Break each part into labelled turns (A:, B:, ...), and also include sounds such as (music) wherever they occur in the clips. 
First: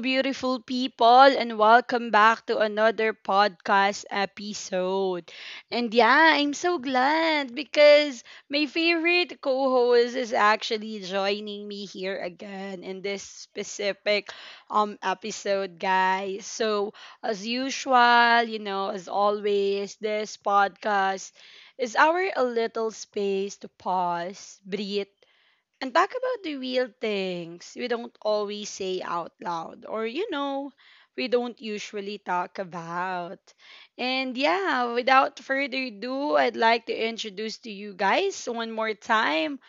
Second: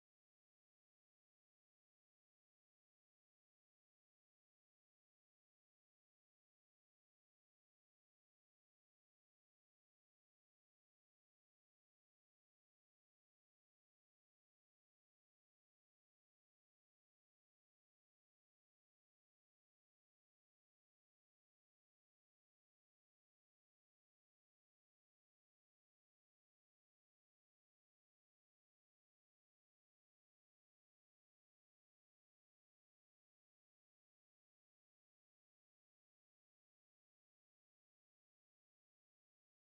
A: beautiful people, and welcome back to another podcast episode. And yeah, I'm so glad because my favorite co host is actually joining me here again in this specific episode, guys. So, as usual, you know, as always, this podcast is our a little space to pause, breathe and talk about the real things we don't always say out loud or we don't usually talk about. And yeah, without further ado, I'd like to introduce to you guys one more time,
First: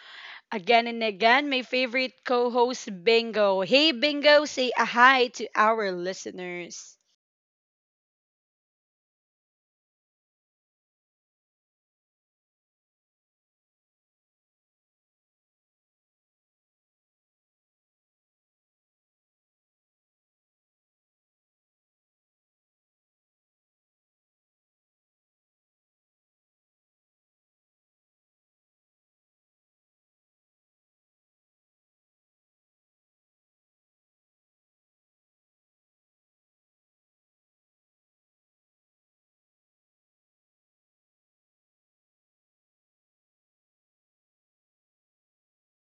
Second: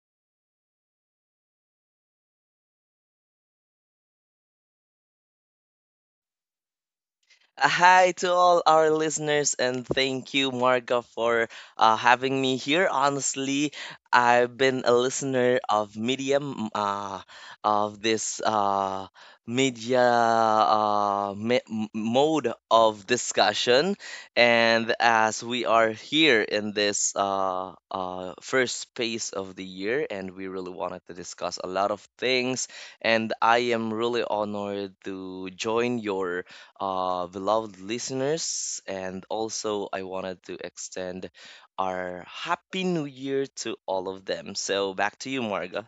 A: again and again, my favorite co host, Bingo. Hey, Bingo, say a hi to our listeners.
B: Hi to all our listeners, and thank you, Marga, for having me here. Honestly, I've been a listener of Medium, of this media mode of discussion. And as we are here in this first space of the year, and we really wanted to discuss a lot of things, and I am really honored to join your beloved listeners. And also, I wanted to extend our Happy New Year to all of them. So, back to you, Marga.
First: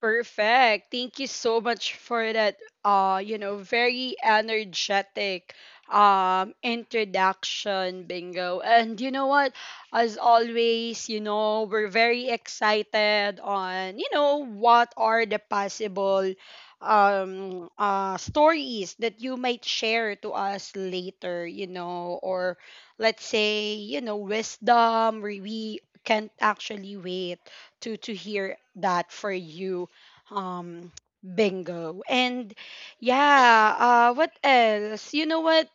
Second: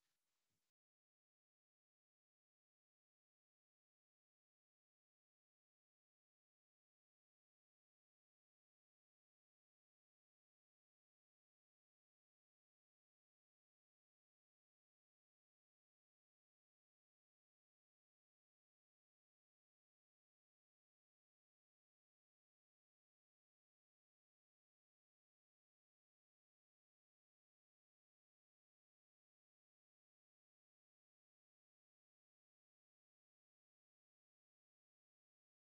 A: Perfect. Thank you so much for that very energetic introduction Bingo. And you know what? As always, we're very excited on what are the possible stories that you might share to us later or let's say wisdom we can't actually wait to hear that for you. Um, Bingo. And yeah, what else? You know what?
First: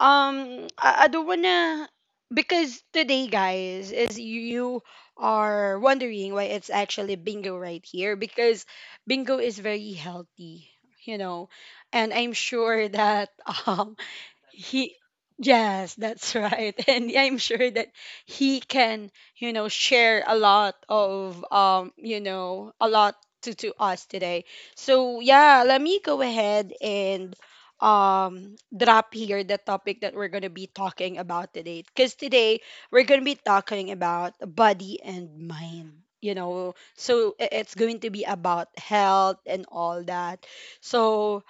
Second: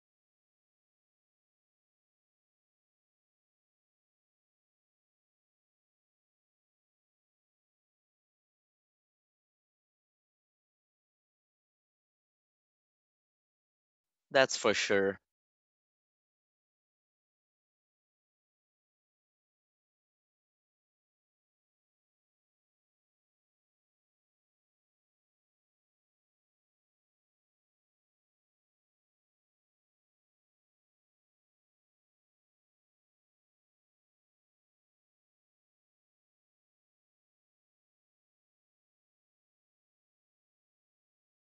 A: I don't wanna because today, guys, is you are wondering why it's actually Bingo right here because Bingo is very healthy, you know, and I'm sure that (laughs) um
B: That's for
A: he
B: sure.
A: yes that's right (laughs) and yeah, I'm sure that he can share a lot of a lot to us today. So yeah, let me go ahead and drop here the topic that we're going to be talking about today, because today we're going to be talking about body and mind. It's going to be about health and all that. So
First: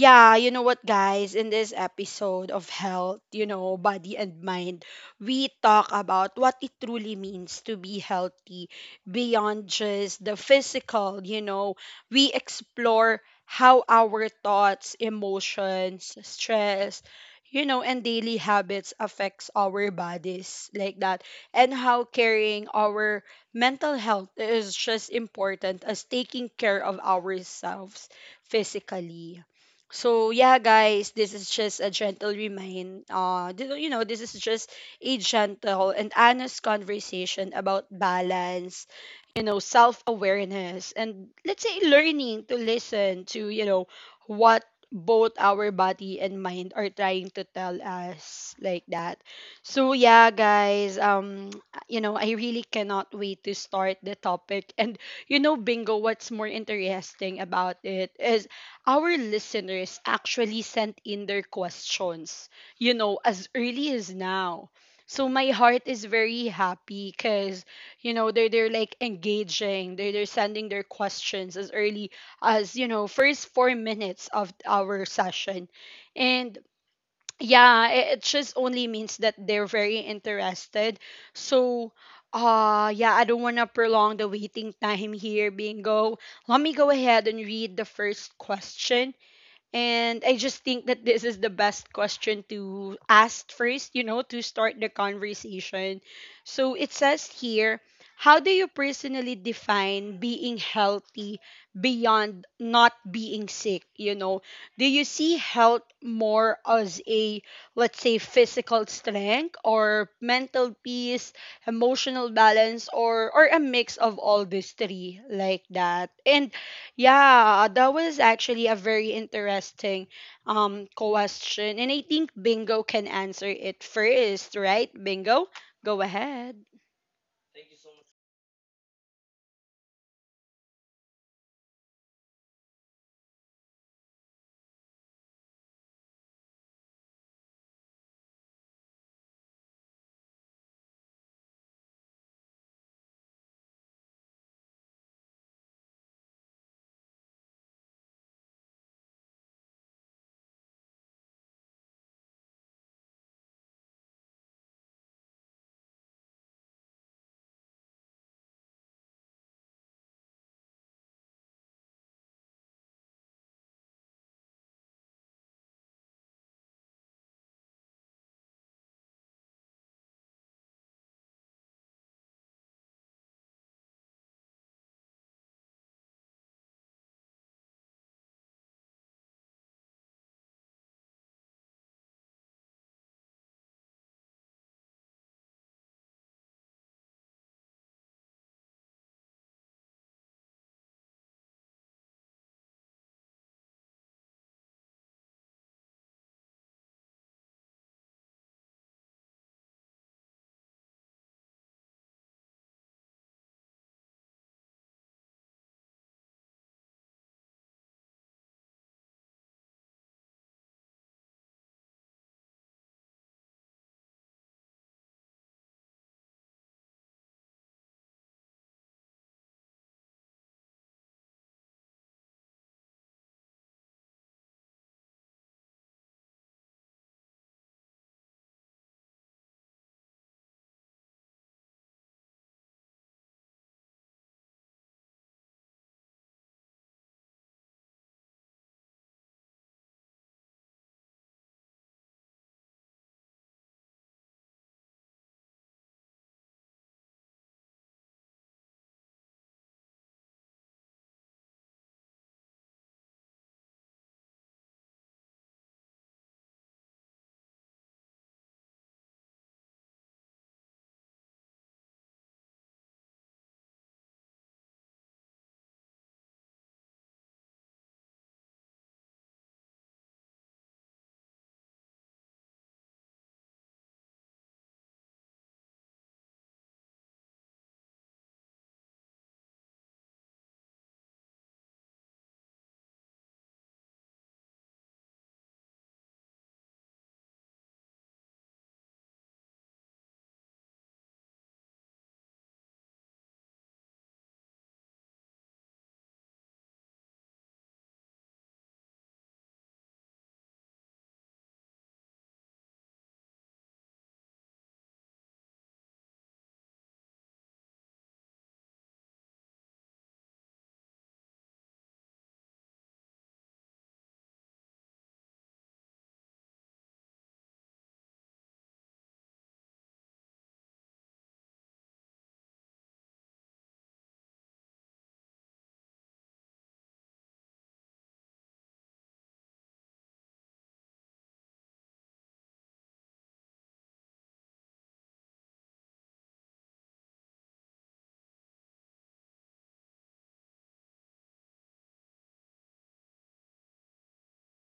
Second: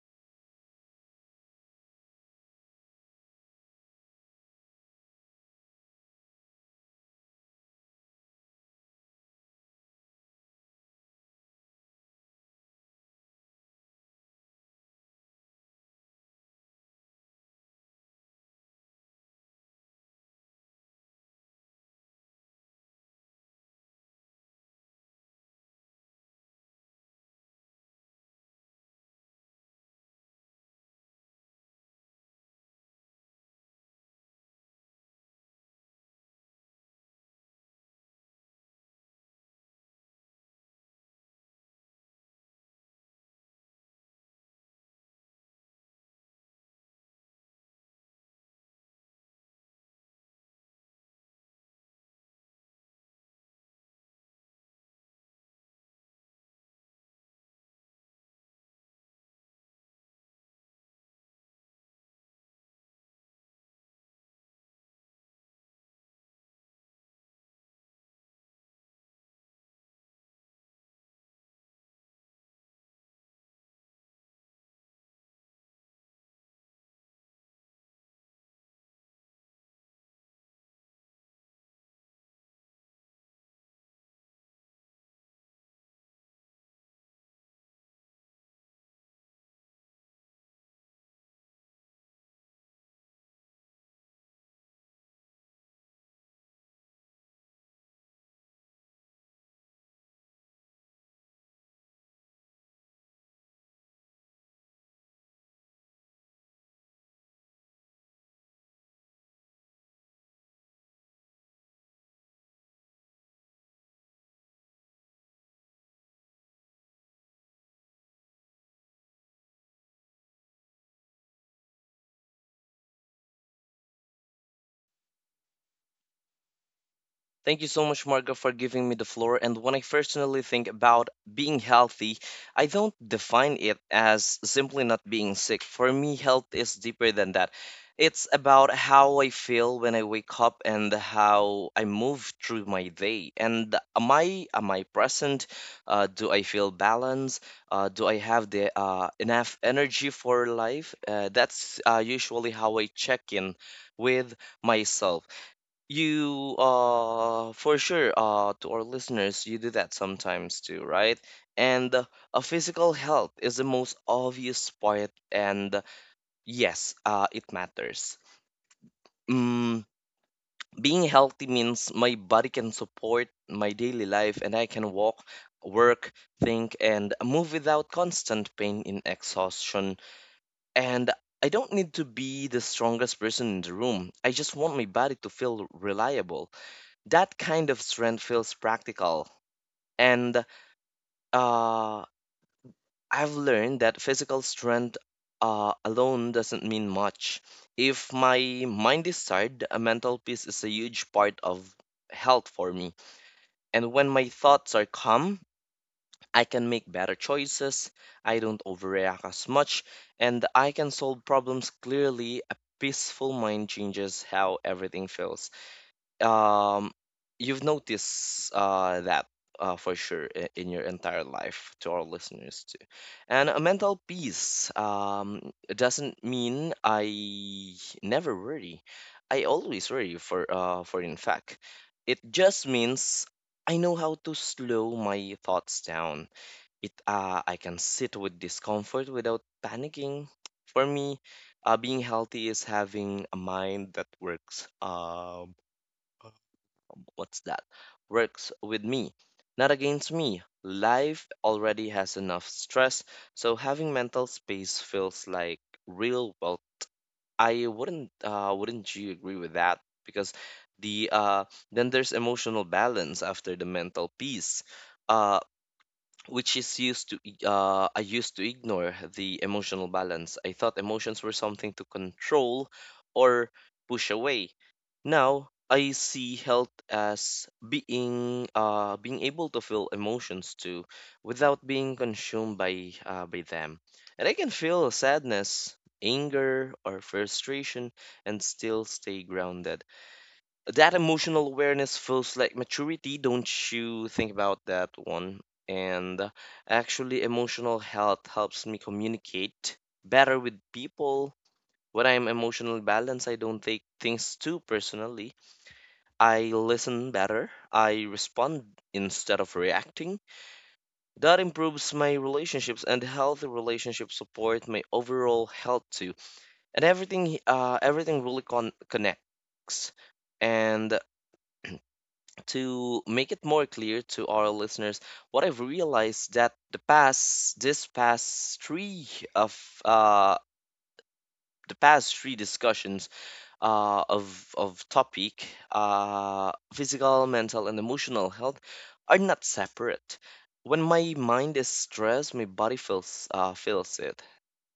A: yeah, you know what, guys? In this episode of health, body and mind, we talk about what it truly means to be healthy beyond just the physical. We explore how our thoughts, emotions, stress, and daily habits affects our bodies like that, and how carrying our mental health is just important as taking care of ourselves physically. So yeah, guys, this is just a gentle remind. This is just a gentle and honest conversation about balance, self awareness, and let's say learning to listen to what both our body and mind are trying to tell us like that. So yeah, guys, (tsk) I really cannot wait to start the topic (laughs) and Bingo, what's more interesting about it is our listeners actually sent in their questions as early as now. So my heart is very happy because they're like engaging, they're sending their questions as early as first 4 minutes of our session, and yeah, it just only means that they're very interested. So yeah, I don't want to prolong the waiting time here, Bingo. Let me go ahead and read the first question, and I just think that this is the best question to ask first, you know, to start the conversation. So it says here, how do you personally define being healthy beyond not being sick? Do you see health more as a, let's say, physical strength or mental peace, emotional balance, or a mix of all these three like that? And yeah, that was actually a very interesting question, and I think Bingo can answer it first, right? Bingo, go ahead.
B: Thank you so much, Marga, for giving me the floor. And when I personally think about being healthy, I don't define it as simply not being sick. For me, health is deeper than that. It's about how I feel when I wake up and how I move through my day. And am I present? Do I feel balanced? Do I have the enough energy for life? That's usually how I check in with myself. You for sure to our listeners, you do that sometimes too, right? And a physical health is the most obvious part, and yes, it matters. Mm, being healthy means my body can support my daily life, and I can walk, work, think and move without constant pain in exhaustion, and I don't need to be the strongest person in the room. I just want my body to feel reliable. That kind of strength feels practical. And uh, I've learned that physical strength alone doesn't mean much. If my mind is tired, a mental peace is a huge part of health for me. And when my thoughts are calm, I can make better choices, I don't overreact as much, and I can solve problems clearly. A peaceful mind changes how everything feels. um you've noticed that for sure, in your entire life, to our listeners too. And a mental peace doesn't mean I never worry. I always worry, for in fact, it just means I know how to slow my thoughts down. It I can sit with discomfort without panicking. For me, being healthy is having a mind that works. What's that? Works with me, not against me. Life already has enough stress, so having mental space feels like real wealth. I wouldn't Wouldn't you agree with that? Because the uh, then there's emotional balance after the mental peace. Uh, which is used to ig- I used to ignore the emotional balance. I thought emotions were something to control or push away. Now I see health as being able to feel emotions too, without being consumed by them. And I can feel sadness, anger, or frustration, and still stay grounded. That emotional awareness feels like maturity. Don't you think about that one? And actually, emotional health helps me communicate better with people. When I'm emotionally balanced, I don't take things too personally. I listen better. I respond instead of reacting. That improves my relationships, and healthy relationships support my overall health too. And everything really connects. And to make it more clear to our listeners, what I've realized, that of uh the past three discussions uh of of topic, physical, mental, and emotional health are not separate. When my mind is stressed, my body feels it.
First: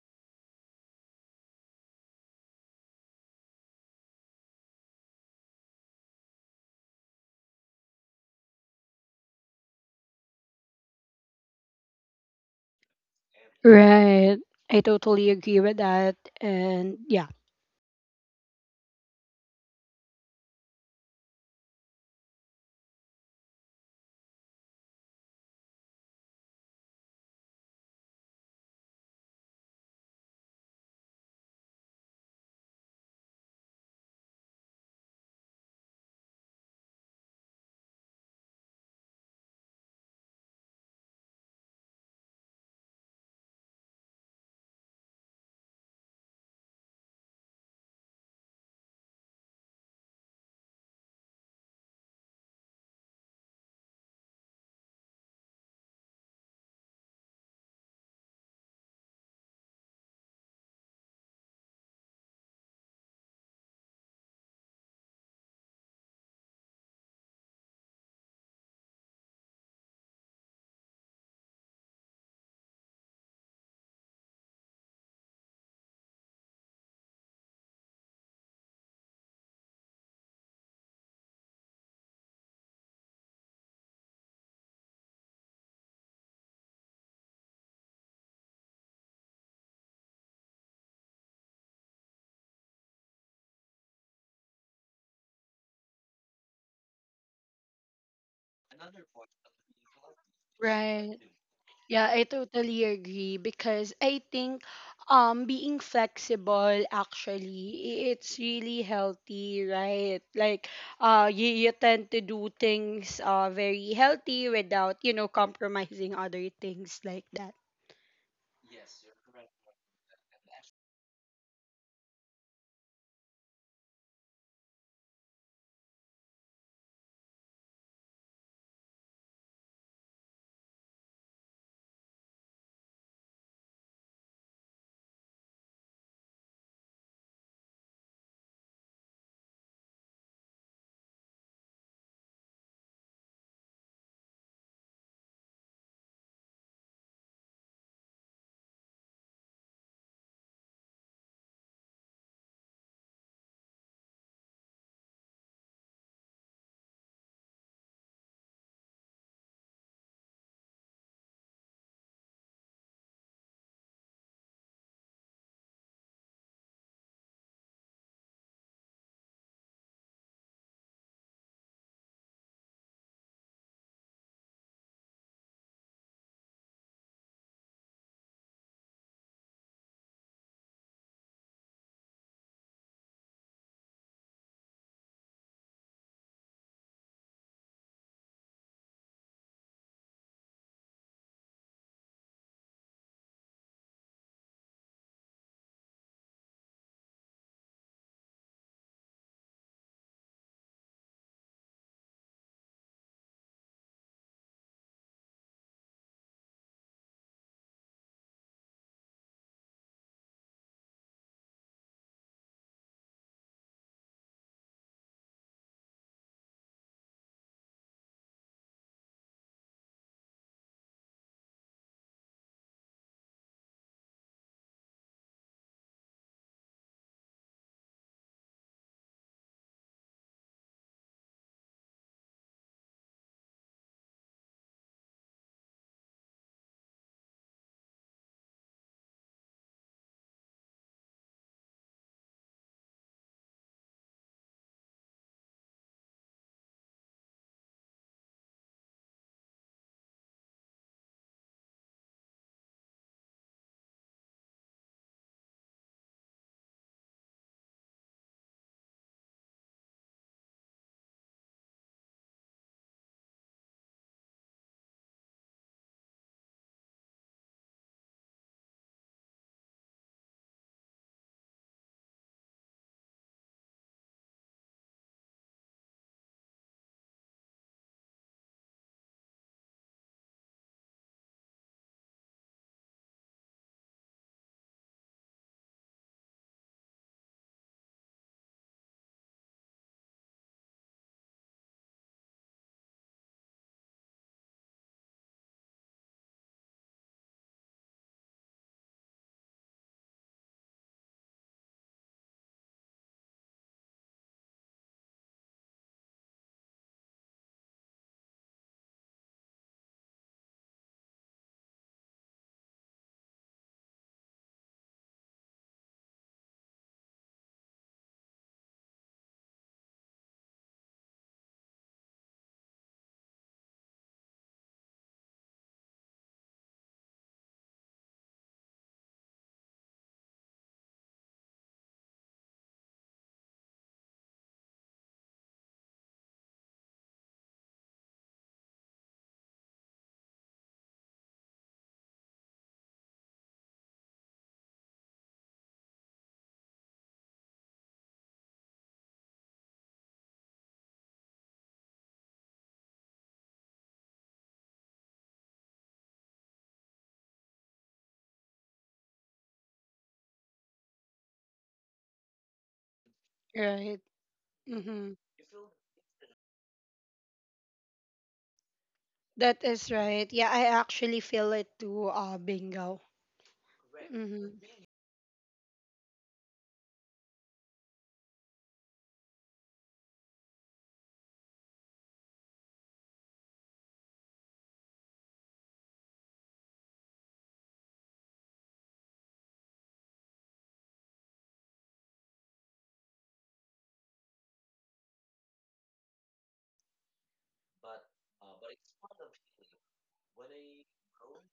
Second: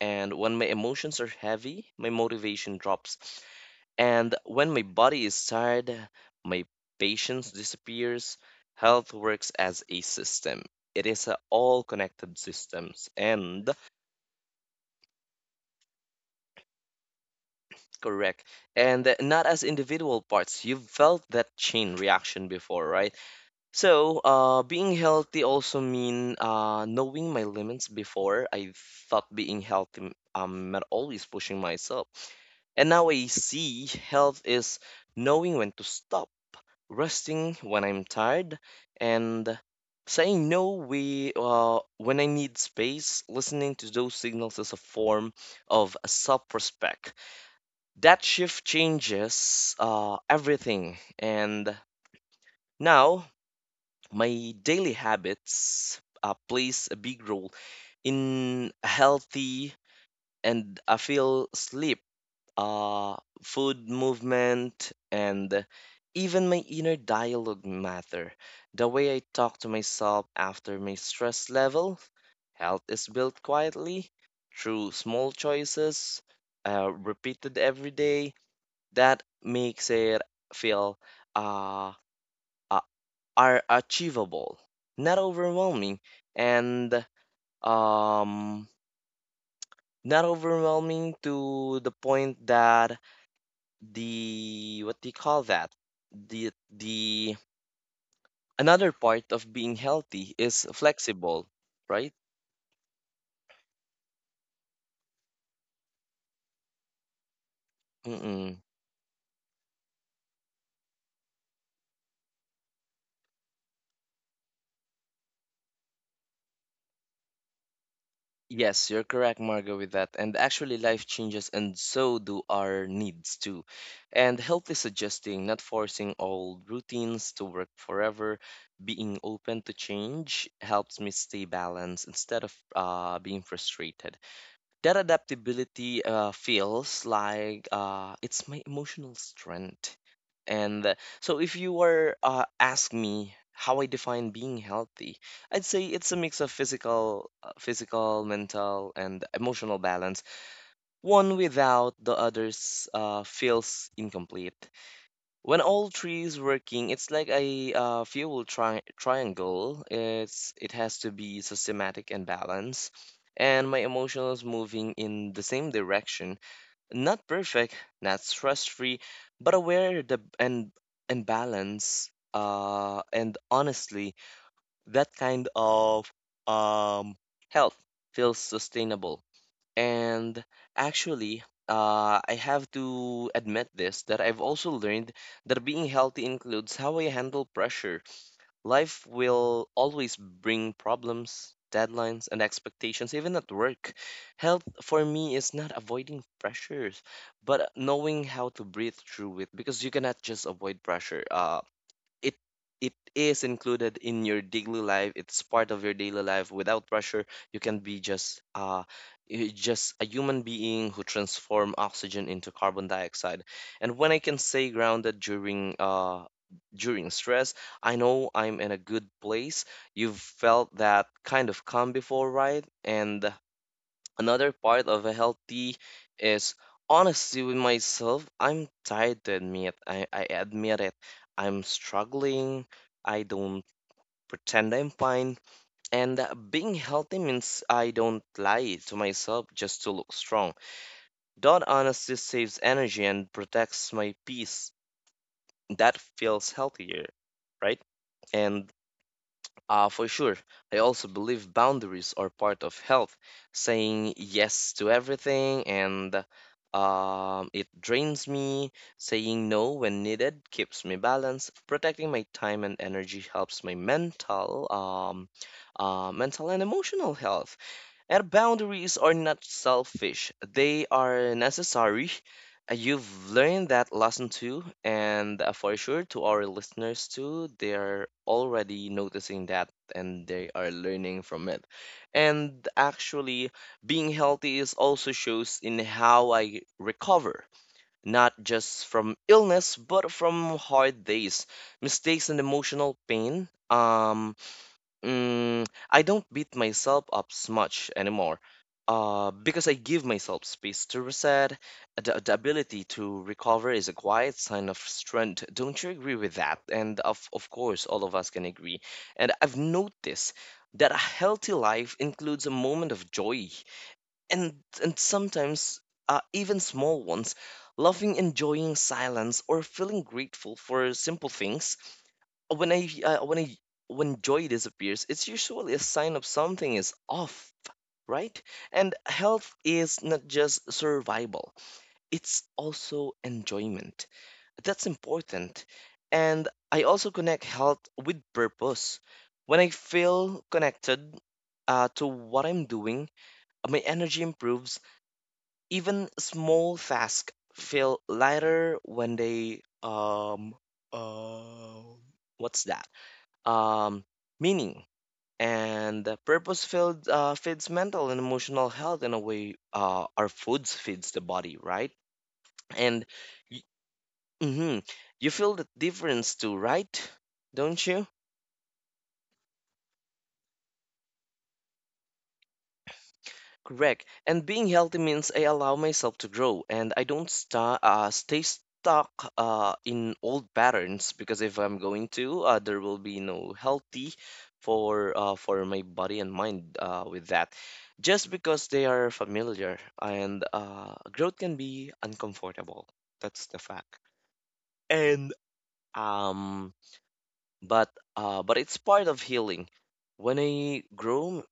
B: And when my emotions are heavy, my motivation drops. And when my body is tired, my patience disappears. Health works as a system. It is a all connected systems, and
A: Right. I totally agree with that. And yeah.
B: correct, and not as individual parts. You've felt that chain reaction before, right? So, being healthy also mean knowing my limits. Before I thought being healthy meant always pushing myself, and now I see health is knowing when to stop, resting when I'm tired, and saying no when I need space. Listening to those signals is a form of self respect. That shift changes everything. And now, my daily habits plays a big role in healthy, and I feel sleep, uh, food, movement, and even my inner dialogue matter. The way I talk to myself after my stress level, health is built quietly through small choices, repeated every day. That makes it feel uh, uh, are achievable, not overwhelming, and um, not overwhelming to the point that the what do you call that the another part of being healthy is
A: Right.
B: flexible,
A: Yeah, I
B: right.
A: totally agree because I think being flexible actually it's really
B: Mm-mm.
A: healthy, right? Like you tend to do things very healthy without, compromising other things like that.
B: Yes, you're correct, Margo, with that. And actually, life changes, and so do our needs too, and healthy suggesting not forcing old routines to work forever. Being open to change helps me stay balanced instead of being frustrated. That adaptability feels like it's my emotional strength. And so, if you were ask me how I define being healthy, I'd say it's a mix of physical, mental, and emotional balance. One without the others feels incomplete. When all three is working, it's like a fuel triangle. It has to be systematic and balanced, and my emotions moving in the same direction. Not perfect, not stress-free, but aware, the and balance. And honestly, that kind of um health feels sustainable. And actually, I have to admit this, that I've also learned that being healthy includes how I handle pressure. Life will always bring problems, deadlines, and expectations, even at work. Health for me is not avoiding pressures, but knowing how to breathe through it, because you cannot just avoid pressure. It it is included in your daily life. It's part of your daily life. Without pressure, you can be just just a human being who transform oxygen into carbon dioxide. And when I can stay grounded during during stress, I know I'm in a good place. You've felt that kind of calm before, right? And another part of a healthy is honesty with myself. I'm tired to admit. I admit it. I'm struggling. I don't pretend I'm fine. And being healthy means I don't lie to myself just to look strong. That honesty saves energy and protects my peace. That feels healthier, right? And for sure. I also believe boundaries are part of health. Saying yes to everything and it drains me. Saying no when needed keeps me balanced. Protecting my time and energy helps my mental and emotional health. And boundaries are not selfish, they are necessary. You've learned that lesson too, and for sure to our listeners too, they're already noticing that, and they are learning from it. And actually, being healthy is also shows in how I recover, not just from illness, but from hard days, mistakes, and emotional pain. I don't beat myself up s much anymore, because I give myself space to reset. The ability to recover is a quiet sign of strength. Don't you agree with that? And of course, all of us can agree. And I've noticed that a healthy life includes a moment of joy, and and sometimes even small ones. Loving, enjoying silence, or feeling grateful for simple things. When I uh, when I when joy disappears, it's usually a sign of something is off, right? And health is not just survival; it's also enjoyment. That's important. And I also connect health with purpose. When I feel connected to what I'm doing, my energy improves. Even small tasks feel lighter when they uh, what's that? Um, meaning, and the purpose filled feeds mental and emotional health in a way our foods feeds the body, right? And y-
A: Right.
B: mhm,
A: Mm-hmm.
B: you feel the difference too, right? Don't you?
A: That is right. Yeah, I actually feel it too, Bingo.
B: Correct.
A: Mm-hmm.
B: And being healthy means I allow myself to grow, and I don't stay stuck in old patterns, because if I'm going to, there will be no healthy for my body and mind with that. Just because they are familiar, and growth can be uncomfortable. That's the fact. And um, but it's part of healing. When I grow,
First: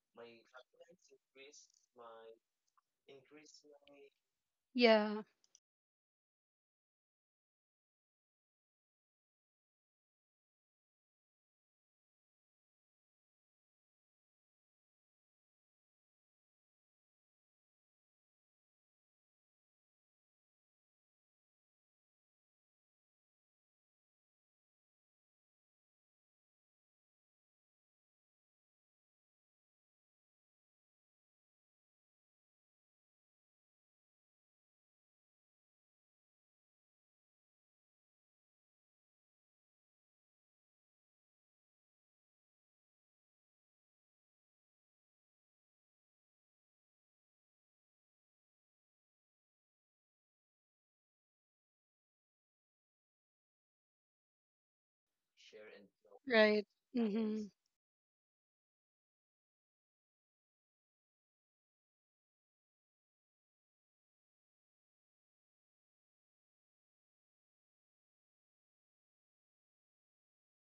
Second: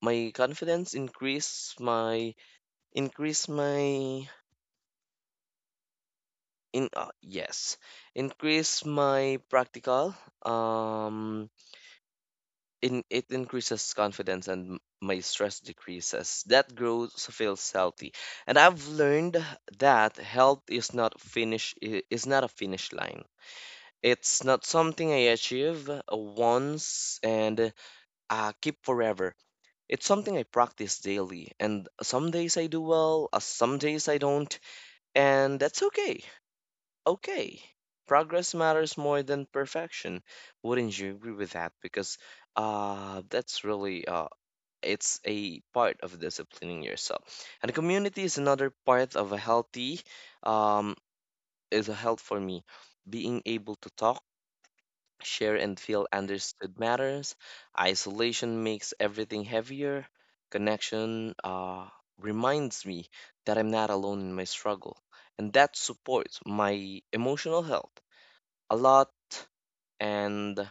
B: my confidence increase my
A: Yeah,
B: in yes increase my practical um in it increases confidence, and my stress decreases. That growth feels healthy. And I've learned that health is not is not a finish line. It's not something I achieve once and keep forever. It's something I practice daily, and some days I do well, some days I don't, and that's okay. Okay. Progress matters more than perfection. Wouldn't you agree with that? Because that's really it's a part of disciplining yourself. And community is another part of a healthy um, is a health for me. Being able to talk, share, and feel
A: right.
B: understood matters.
A: Mm-hmm.
B: Isolation makes everything heavier. Connection reminds me that I'm not alone in my struggle, and that supports my emotional health a lot, and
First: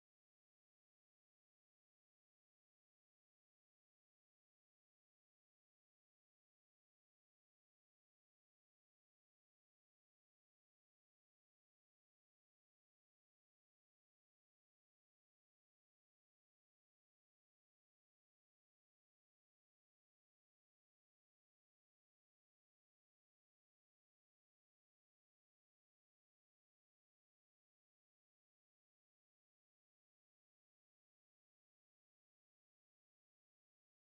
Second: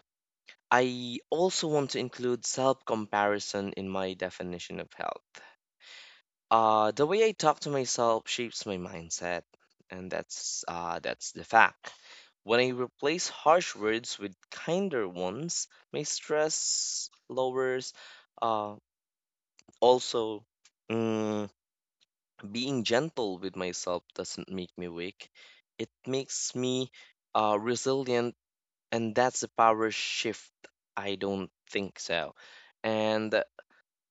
B: I also want to include self comparison in my definition of health. The way I talk to myself shapes my mindset, and that's the fact. When I replace harsh words with kinder ones, my stress lowers. Uh, Also, mm, being gentle with myself doesn't make me weak. It makes me resilient, and that's the power shift. I don't think so. And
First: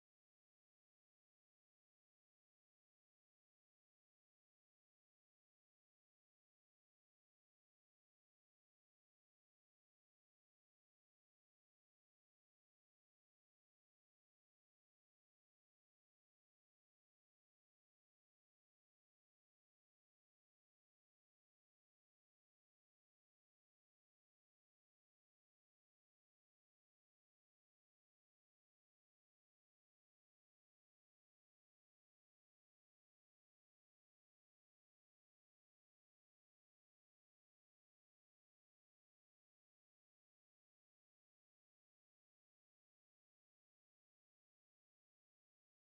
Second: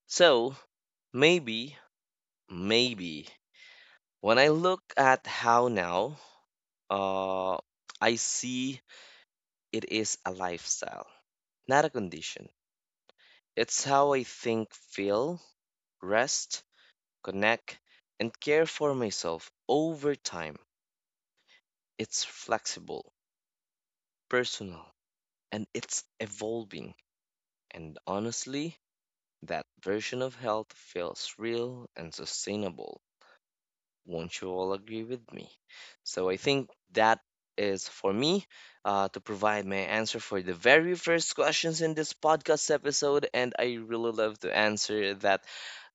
B: so, maybe maybe when I look at how now, uh I see it is a lifestyle, not a condition. It's how I think, feel, rest, connect, and care for myself over time. It's flexible, personal, and it's evolving. And honestly, that version of health feels real and sustainable. Won't you all agree with me? So I think that is for me, to provide my answer for the very first questions in this podcast episode, and I really love to answer that,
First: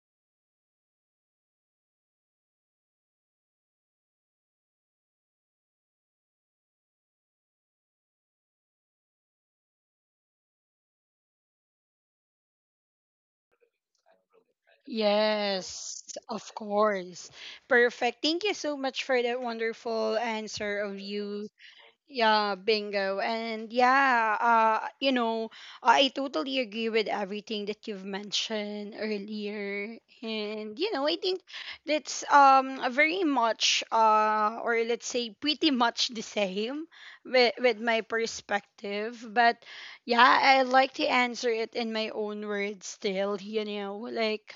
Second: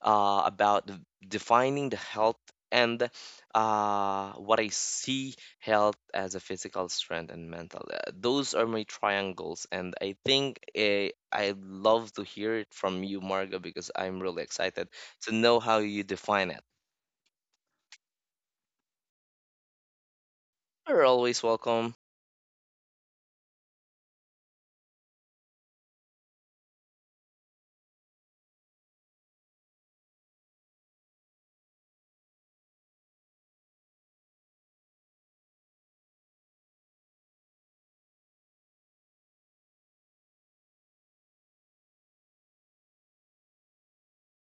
B: uh, about the- defining the health, and what I see health as, a physical strength and mental. Those are my triangles, and I think, I love to hear it from you, Marga, because I'm really excited to know how you
A: Yes,
B: define
A: of
B: it.
A: course. Perfect. Thank you so much for that wonderful answer of
B: You're always
A: you,
B: welcome.
A: yeah, Bingo. And yeah, I totally agree with everything that you've mentioned earlier. And I think that's a very much or let's say pretty much the same with my perspective. But yeah, I like to answer it in my own words still, like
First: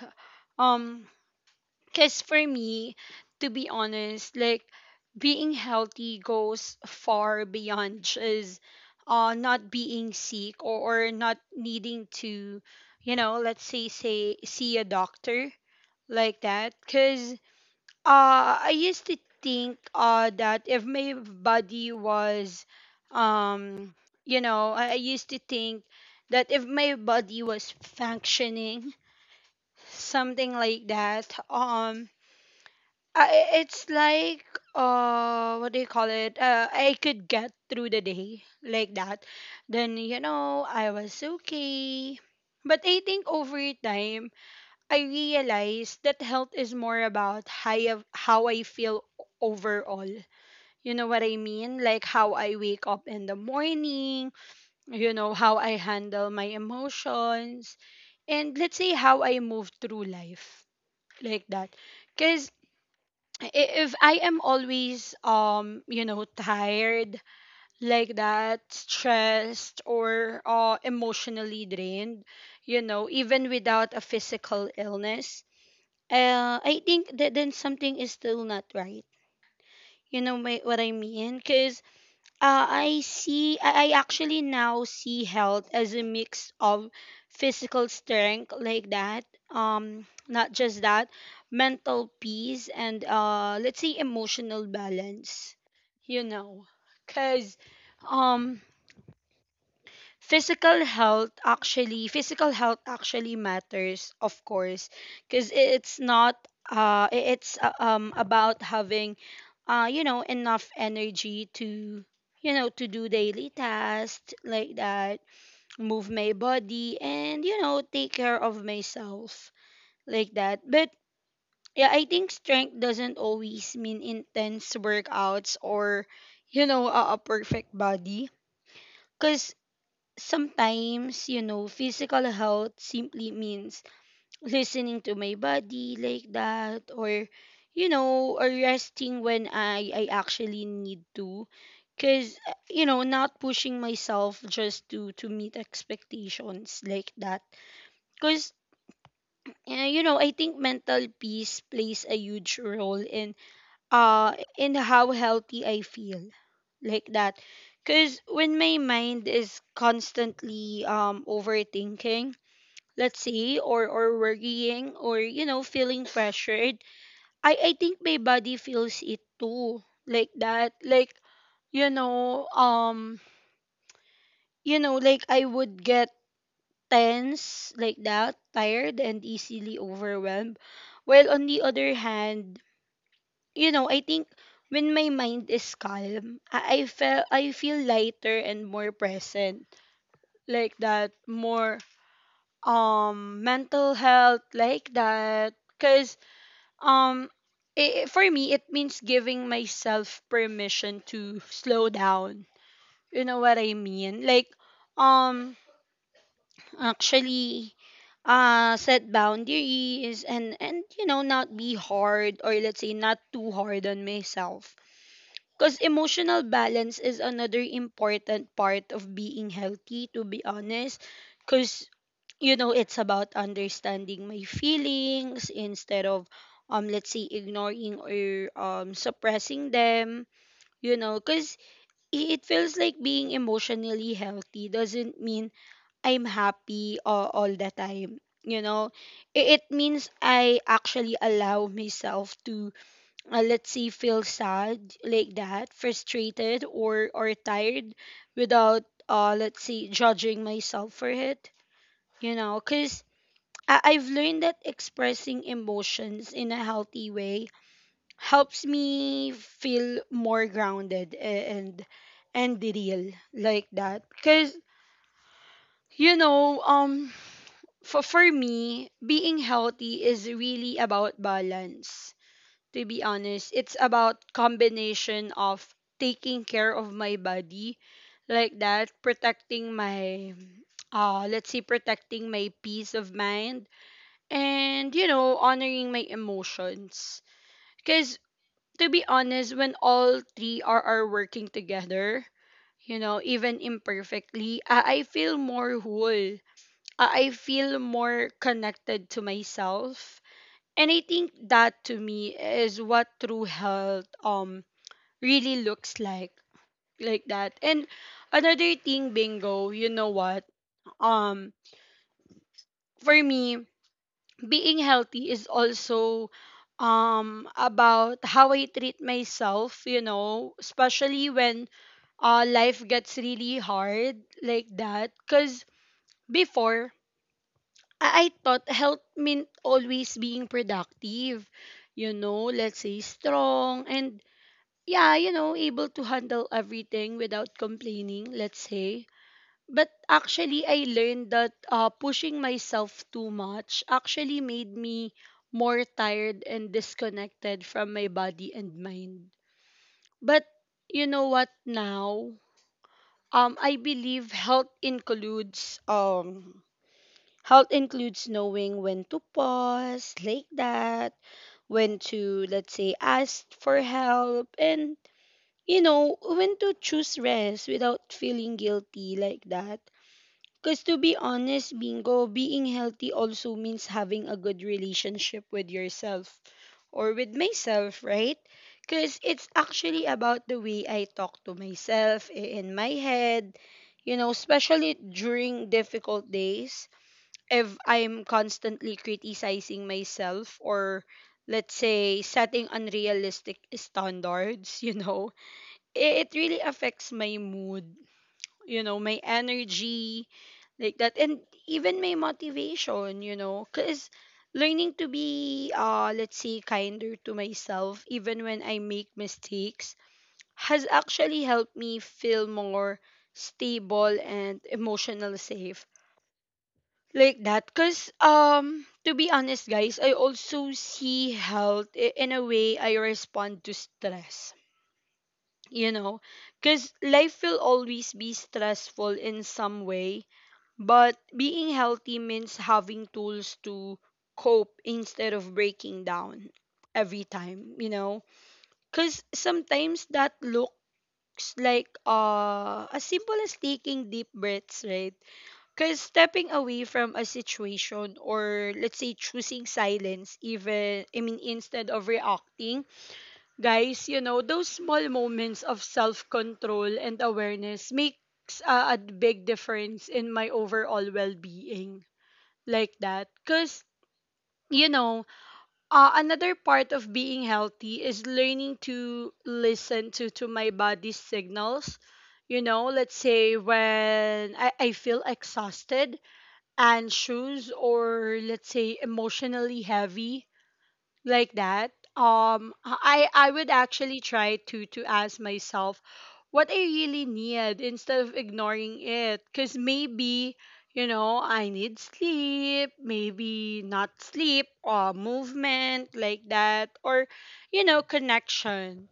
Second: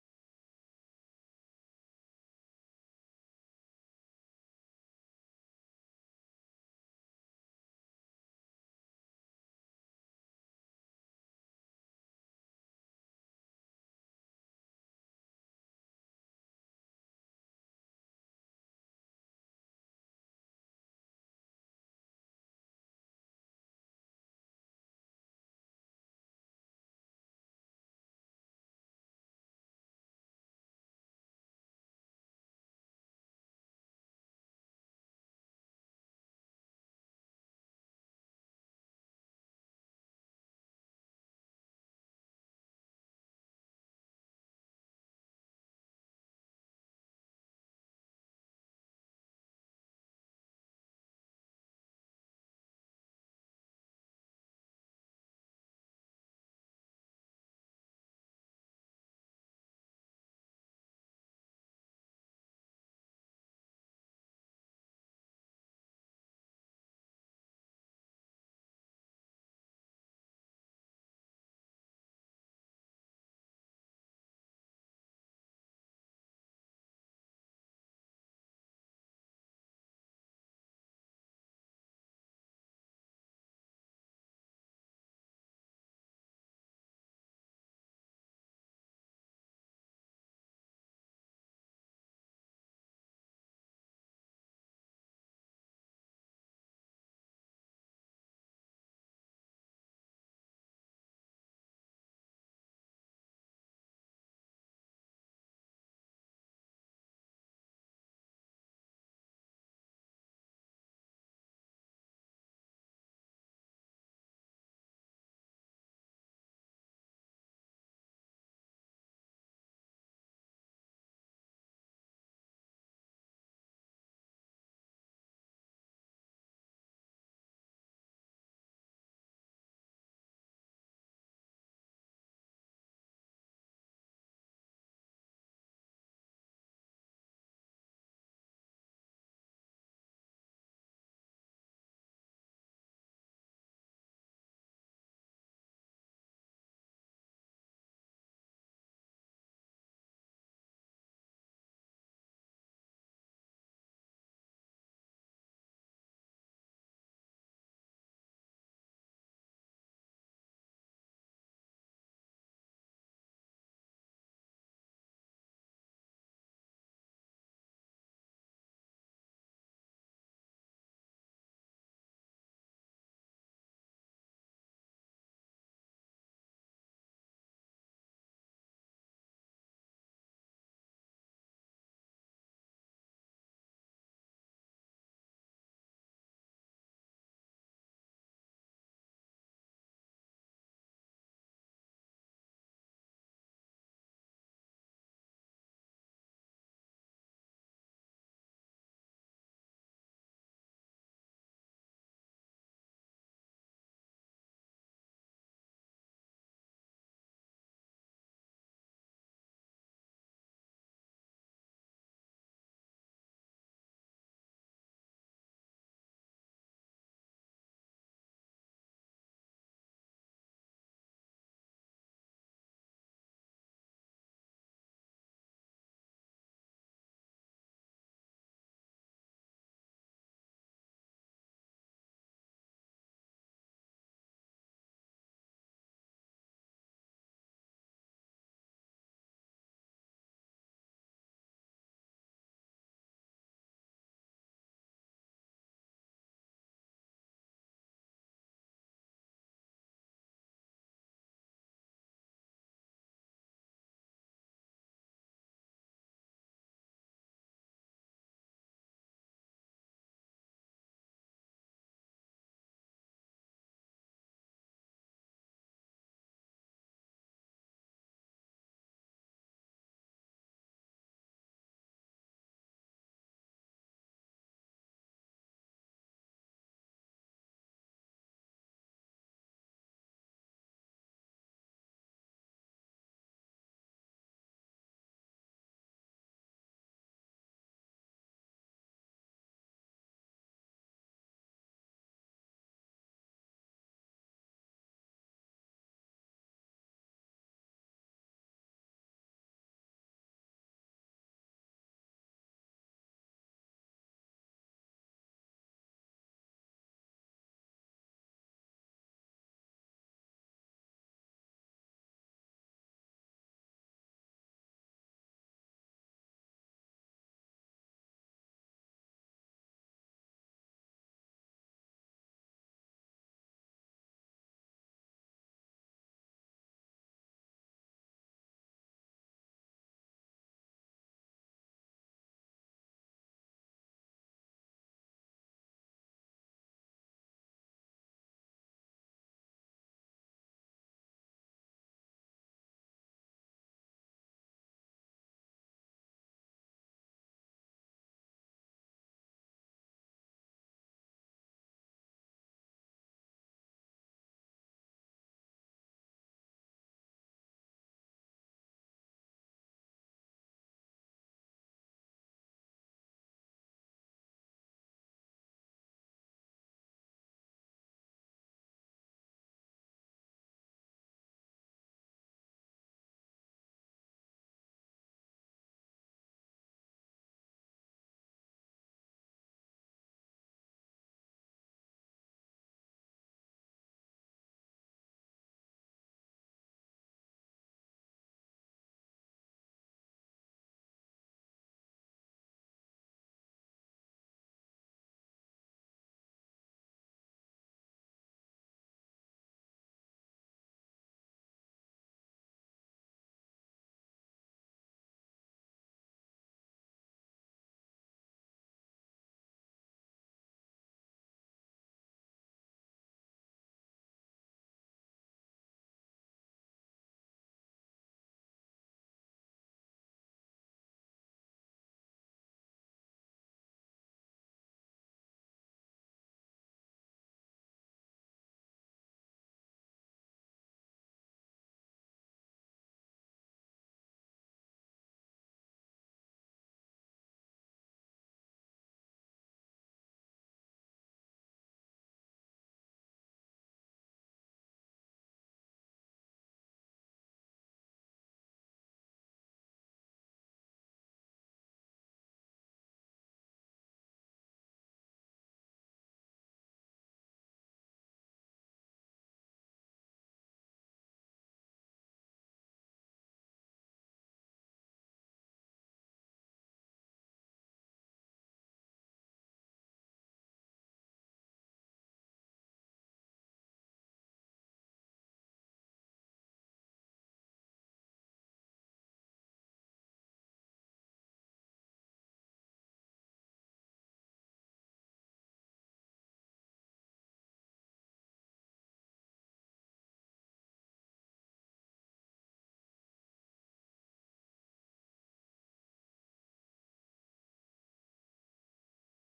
A: um because for me, to be honest, like being healthy goes far beyond just not being sick or, not needing to, let's say, see a doctor like that. Because I used to think that if my body was, um, I used to think that if my body was functioning, something like that, it's like what do you call it, I could get through the day like that, then I was okay. But I think over time I realized that health is more about how how I feel overall, you know what I mean? Like how I wake up in the morning, you know how I handle my emotions, and let's say how I move through life like that. Because if I am always tired like that, stressed or emotionally drained, even without a physical illness, I think that then something is still not right, you know what I mean? Because. I actually now see health as a mix of physical strength like that. Not just that, mental peace and let's say emotional balance, you know, because physical health actually matters, of course, because it's not it's about having enough energy to do daily tasks like that, move my body, and take care of myself like that. But yeah, I think strength doesn't always mean intense workouts or a perfect body, because sometimes physical health simply means listening to my body like that, or or resting when I actually need to, because not pushing myself just to meet expectations like that, because I think mental peace plays a huge role in in how healthy I feel like that. Because when my mind is constantly overthinking, let's say, or worrying, or feeling pressured, I think my body feels it too like that, like you know um like I would get tense like that, tired and easily overwhelmed, while on the other hand, I think when my mind is calm, I feel I feel lighter and more present. Like that, more mental health like that. Cause um for me it means giving myself permission to slow down. You know what I mean? Like um actually set boundaries, and not be hard, or let's say not too hard on myself. Because emotional balance is another important part of being healthy, to be honest. Because, it's about understanding my feelings instead of, let's say, ignoring or suppressing them. Because it feels like being emotionally healthy doesn't mean I'm happy all the time. You know, it means I actually allow myself to let's say feel sad like that, frustrated or tired, without let's say judging myself for it, because I've learned that expressing emotions in a healthy way helps me feel more grounded and real like that. Because you know um for me being healthy is really about balance, to be honest. It's about combination of taking care of my body like that, protecting my let's say protecting my peace of mind, and honoring my emotions. Cuz to be honest, when all three are working together, even imperfectly, I feel more whole. I feel more connected to myself, and I think that to me is what true health really looks like that. And another thing, Bingo, you know what? Um for me, being healthy is also about how I treat myself, especially when life gets really hard like that. Because before, I thought health meant always being productive, let's say strong, and yeah, able to handle everything without complaining, let's say. But actually, I learned that pushing myself too much actually made me more tired and disconnected from my body and mind. But you know what now? I believe health includes knowing when to pause like that, when to, let's say, ask for help, and when to choose rest without feeling guilty like that. Because to be honest, Bingo, being healthy also means having a good relationship with yourself, or with myself, right? Because it's actually about the way I talk to myself in my head, especially during difficult days. If I'm constantly criticizing myself or, let's say, setting unrealistic standards, (laughs) you know, it really affects my mood, you know, my energy, like that, and even my motivation, you know, because learning to be, let's say, kinder to myself, even when I make mistakes, has actually helped me feel more stable and emotional safe. Like that, because to be honest, guys, I also see health in a way I respond to stress, you know, because life will always be stressful in some way, but being healthy means having tools to cope instead of breaking down every time, you know, because sometimes that looks like as simple as taking deep breaths, right? Because stepping away from a situation or, let's say, choosing silence, even I mean instead of reacting. Guys, you know, those small moments of self control and awareness makes a big difference in my overall well being, like that. Because, you know, another part of being healthy is learning to listen to my body's signals. You know, let's say when I feel exhausted, anxious, or, let's say, emotionally heavy, like that, I would actually try to ask myself what I really need instead of ignoring it, because maybe, you know, I need sleep, maybe not sleep, or movement, like that, or, you know, connection,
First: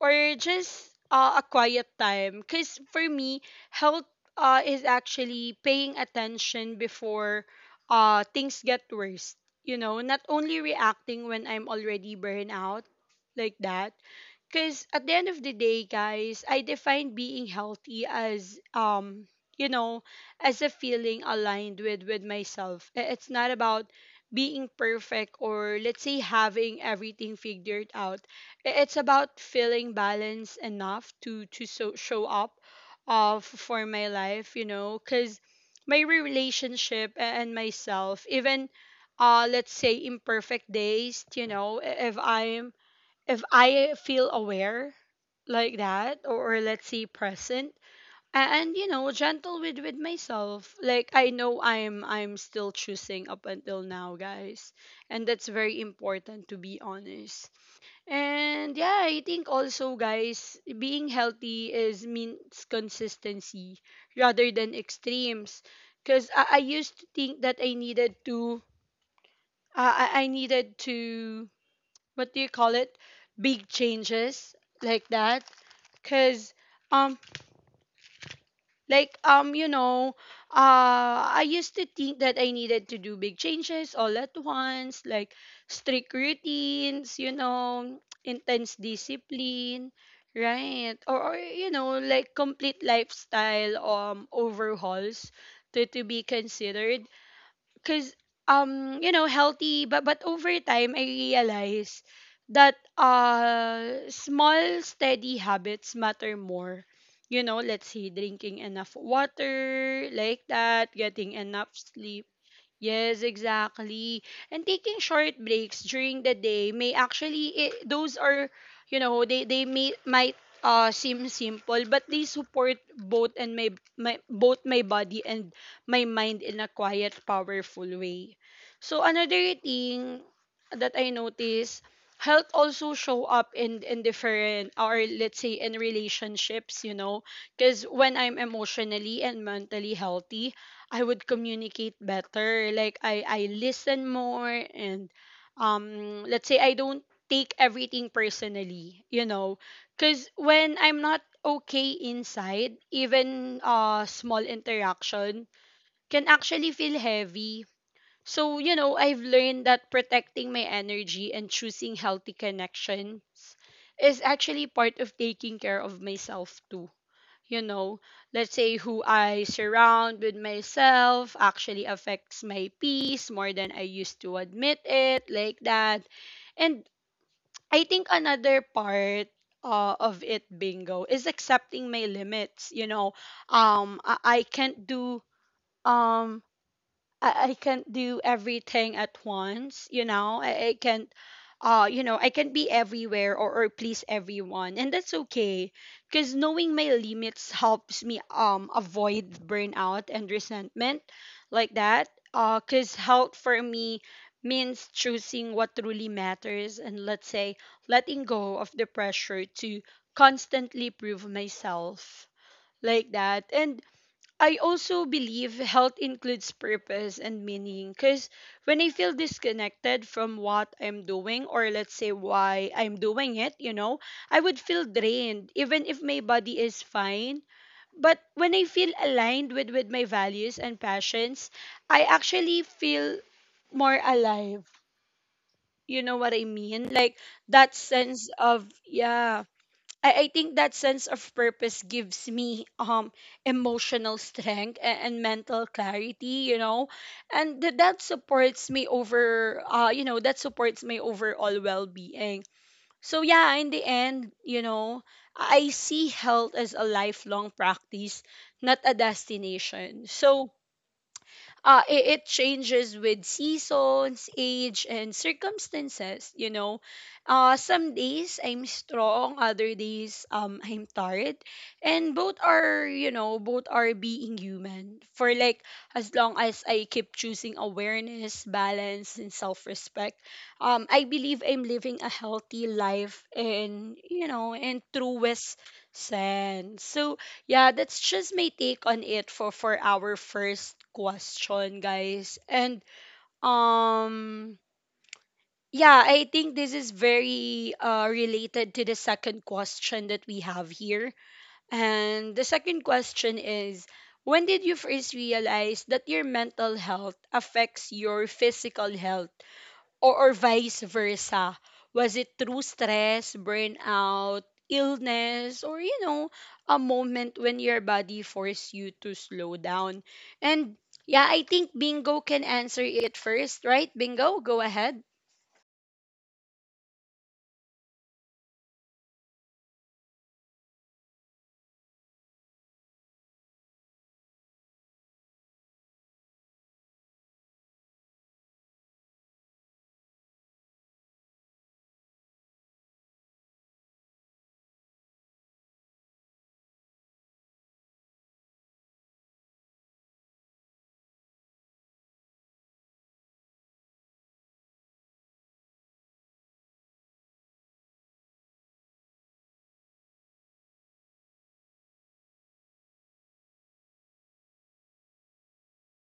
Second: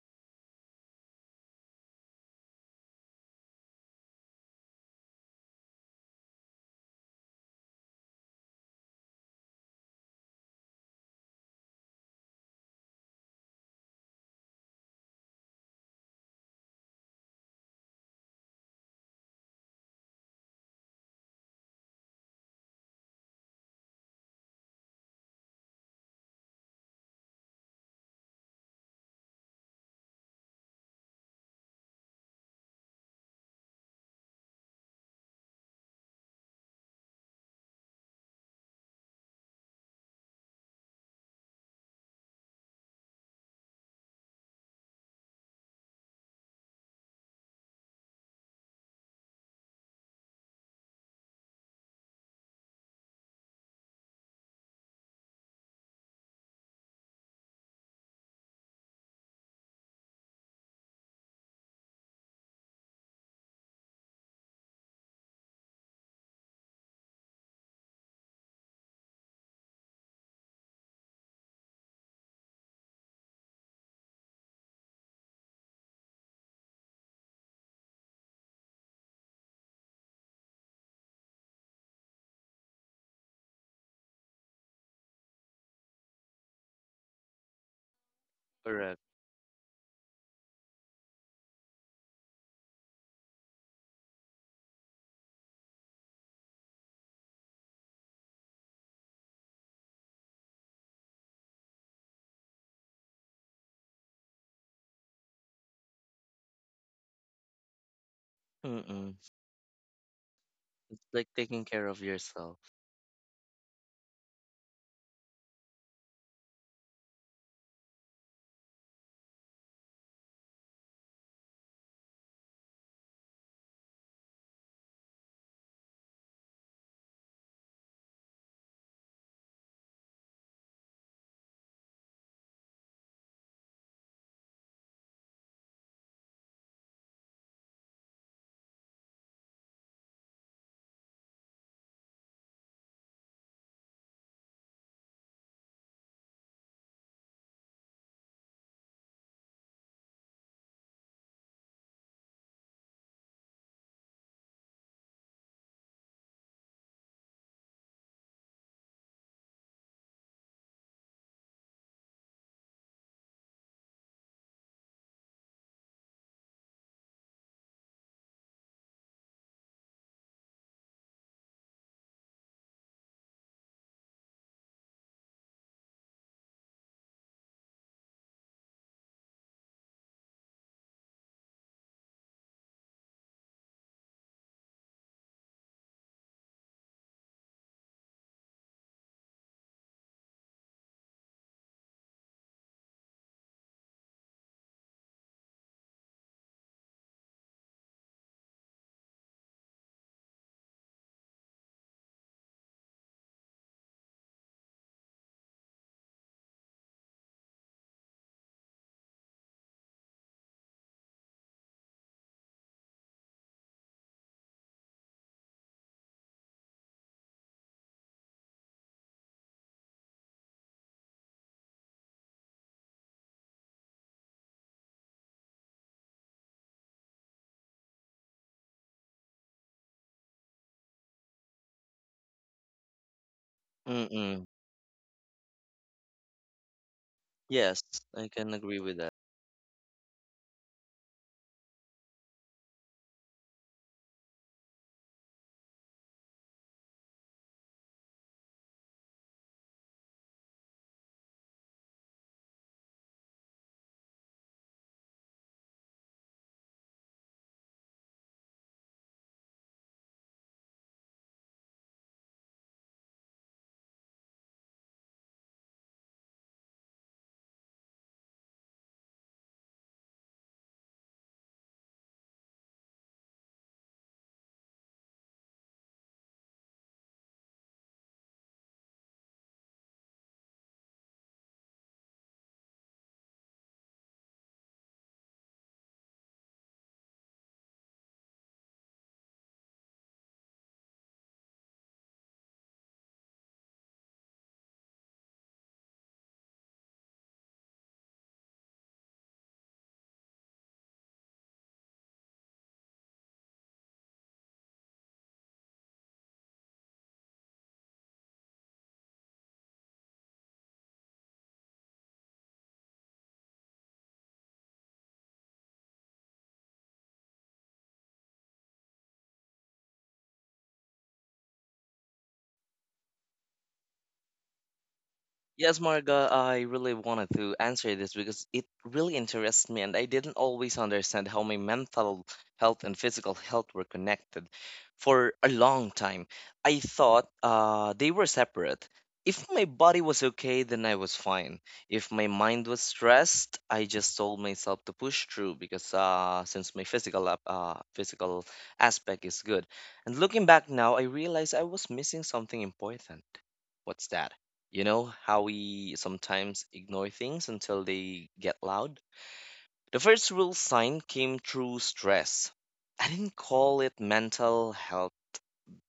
A: or just a quiet time. Because for me, health is actually paying attention before things get worse, you know, not only reacting when I'm already burned out, like that. Because at the end of the day, guys, I define being healthy as you know, as a feeling aligned with myself. It's not about being perfect or, let's say, having everything figured out. It's about feeling balanced enough to show up for my life, you know, because my relationship and myself, even, let's say, imperfect days, you know, if I'm, if I feel aware, like that, or, let's say, present, and, you know, gentle with myself, like I know I'm still choosing up until now, guys, and that's very important to be honest. And yeah, I think also, guys, being healthy is means consistency rather than extremes. Because I used to think that I needed to, I needed to, what do you call it? Big changes like that. Because um, you know, I used to think that I needed to do big changes all at once, like strict routines, you know, intense
B: Correct.
A: discipline, right? Or, you know, like complete lifestyle overhauls to be considered because you know, healthy. But over time I realize that small steady habits matter more, you know, let's say drinking enough
B: Mm-mm.
A: water, like that,
B: It's
A: getting
B: like
A: enough
B: taking care of
A: sleep.
B: yourself.
A: Yes, exactly. And taking short breaks during the day may actually, those are, you know, they may might seem simple, but they support both my body and my mind in a quiet, powerful way. So another thing that I notice, health also show up in different, or, let's say, in relationships, you know, because when I'm emotionally and mentally healthy, I would communicate better. Like I listen more and, let's say, I don't take everything personally, you know, cuz when I'm not okay inside, even small interaction can actually feel heavy. So, you know, I've learned that protecting my energy and choosing healthy connections is actually part of taking care of myself too, you know, let's say who I surround with myself actually affects my peace more than I used to admit it, like that. And I think another part of it, bingo, is accepting my limits. You know, um, I, I can't do um I can't do everything at once, you know. I can't you know, I can't be everywhere, or please everyone. And that's okay. Cause knowing my limits helps me avoid burnout and resentment, like that. Cause health for me means choosing what truly matters and, let's say, letting go of the pressure to constantly prove myself, like that. And I also believe health includes purpose and meaning, because when I feel disconnected from what I'm doing, or, let's say, why I'm doing it, you know, I would feel drained even if my body is fine. But when I feel aligned with my values and passions, I actually feel more
B: Mm-mm.
A: alive. You know what I mean? Like that
B: Yes,
A: sense
B: I can
A: of,
B: agree with that.
A: yeah, I think that sense of purpose gives me emotional strength and mental clarity, you know, and th- that supports me over you know, that supports my overall well-being. So yeah, in the end, you know, I see health as a lifelong practice, not a destination. So it changes with seasons, age, and circumstances. You know, some days I'm strong, other days I'm tired, and both are being human. For like as long as I keep choosing awareness, balance, and self-respect, I believe I'm living a healthy life, and, you know, in truest sense. So yeah, that's just my take on it for our first question, guys. And um yeah, I think this is very related to the second question that we have here. And the second question is, when did you first realize that your mental health affects your physical health? Or vice versa? Was it through stress, burnout, illness, or, you know, a moment when your body forced you to slow down? And yeah, I think Bingo can answer it first, right? Bingo, go ahead.
B: Yes, Marga, I really wanted to answer this because it really interests me, and I didn't always understand how my mental health and physical health were connected for a long time. I thought they were separate. If my body was okay, then I was fine. If my mind was stressed, I just told myself to push through, because since my physical aspect is good. And looking back now, I realize I was missing something important. What's that? You know how we sometimes ignore things until they get loud? The first real sign came through stress. I didn't call it mental health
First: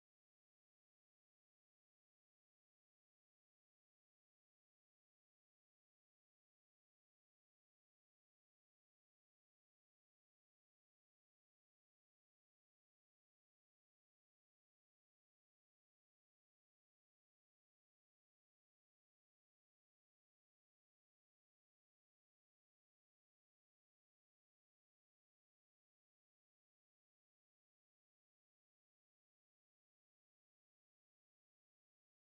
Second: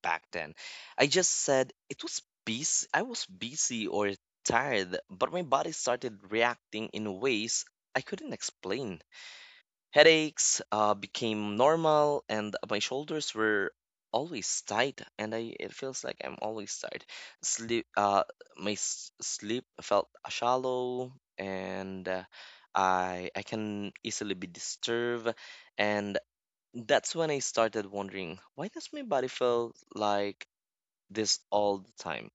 B: back then. I just said it was busy. I was busy or tired, but my body started reacting in ways I couldn't explain. Headaches became normal, and my shoulders were always tight, and I, it feels like I'm always tired. Sleep, sleep felt shallow, and I can easily be disturbed, and that's when I started wondering, why does my body feel like this all the time?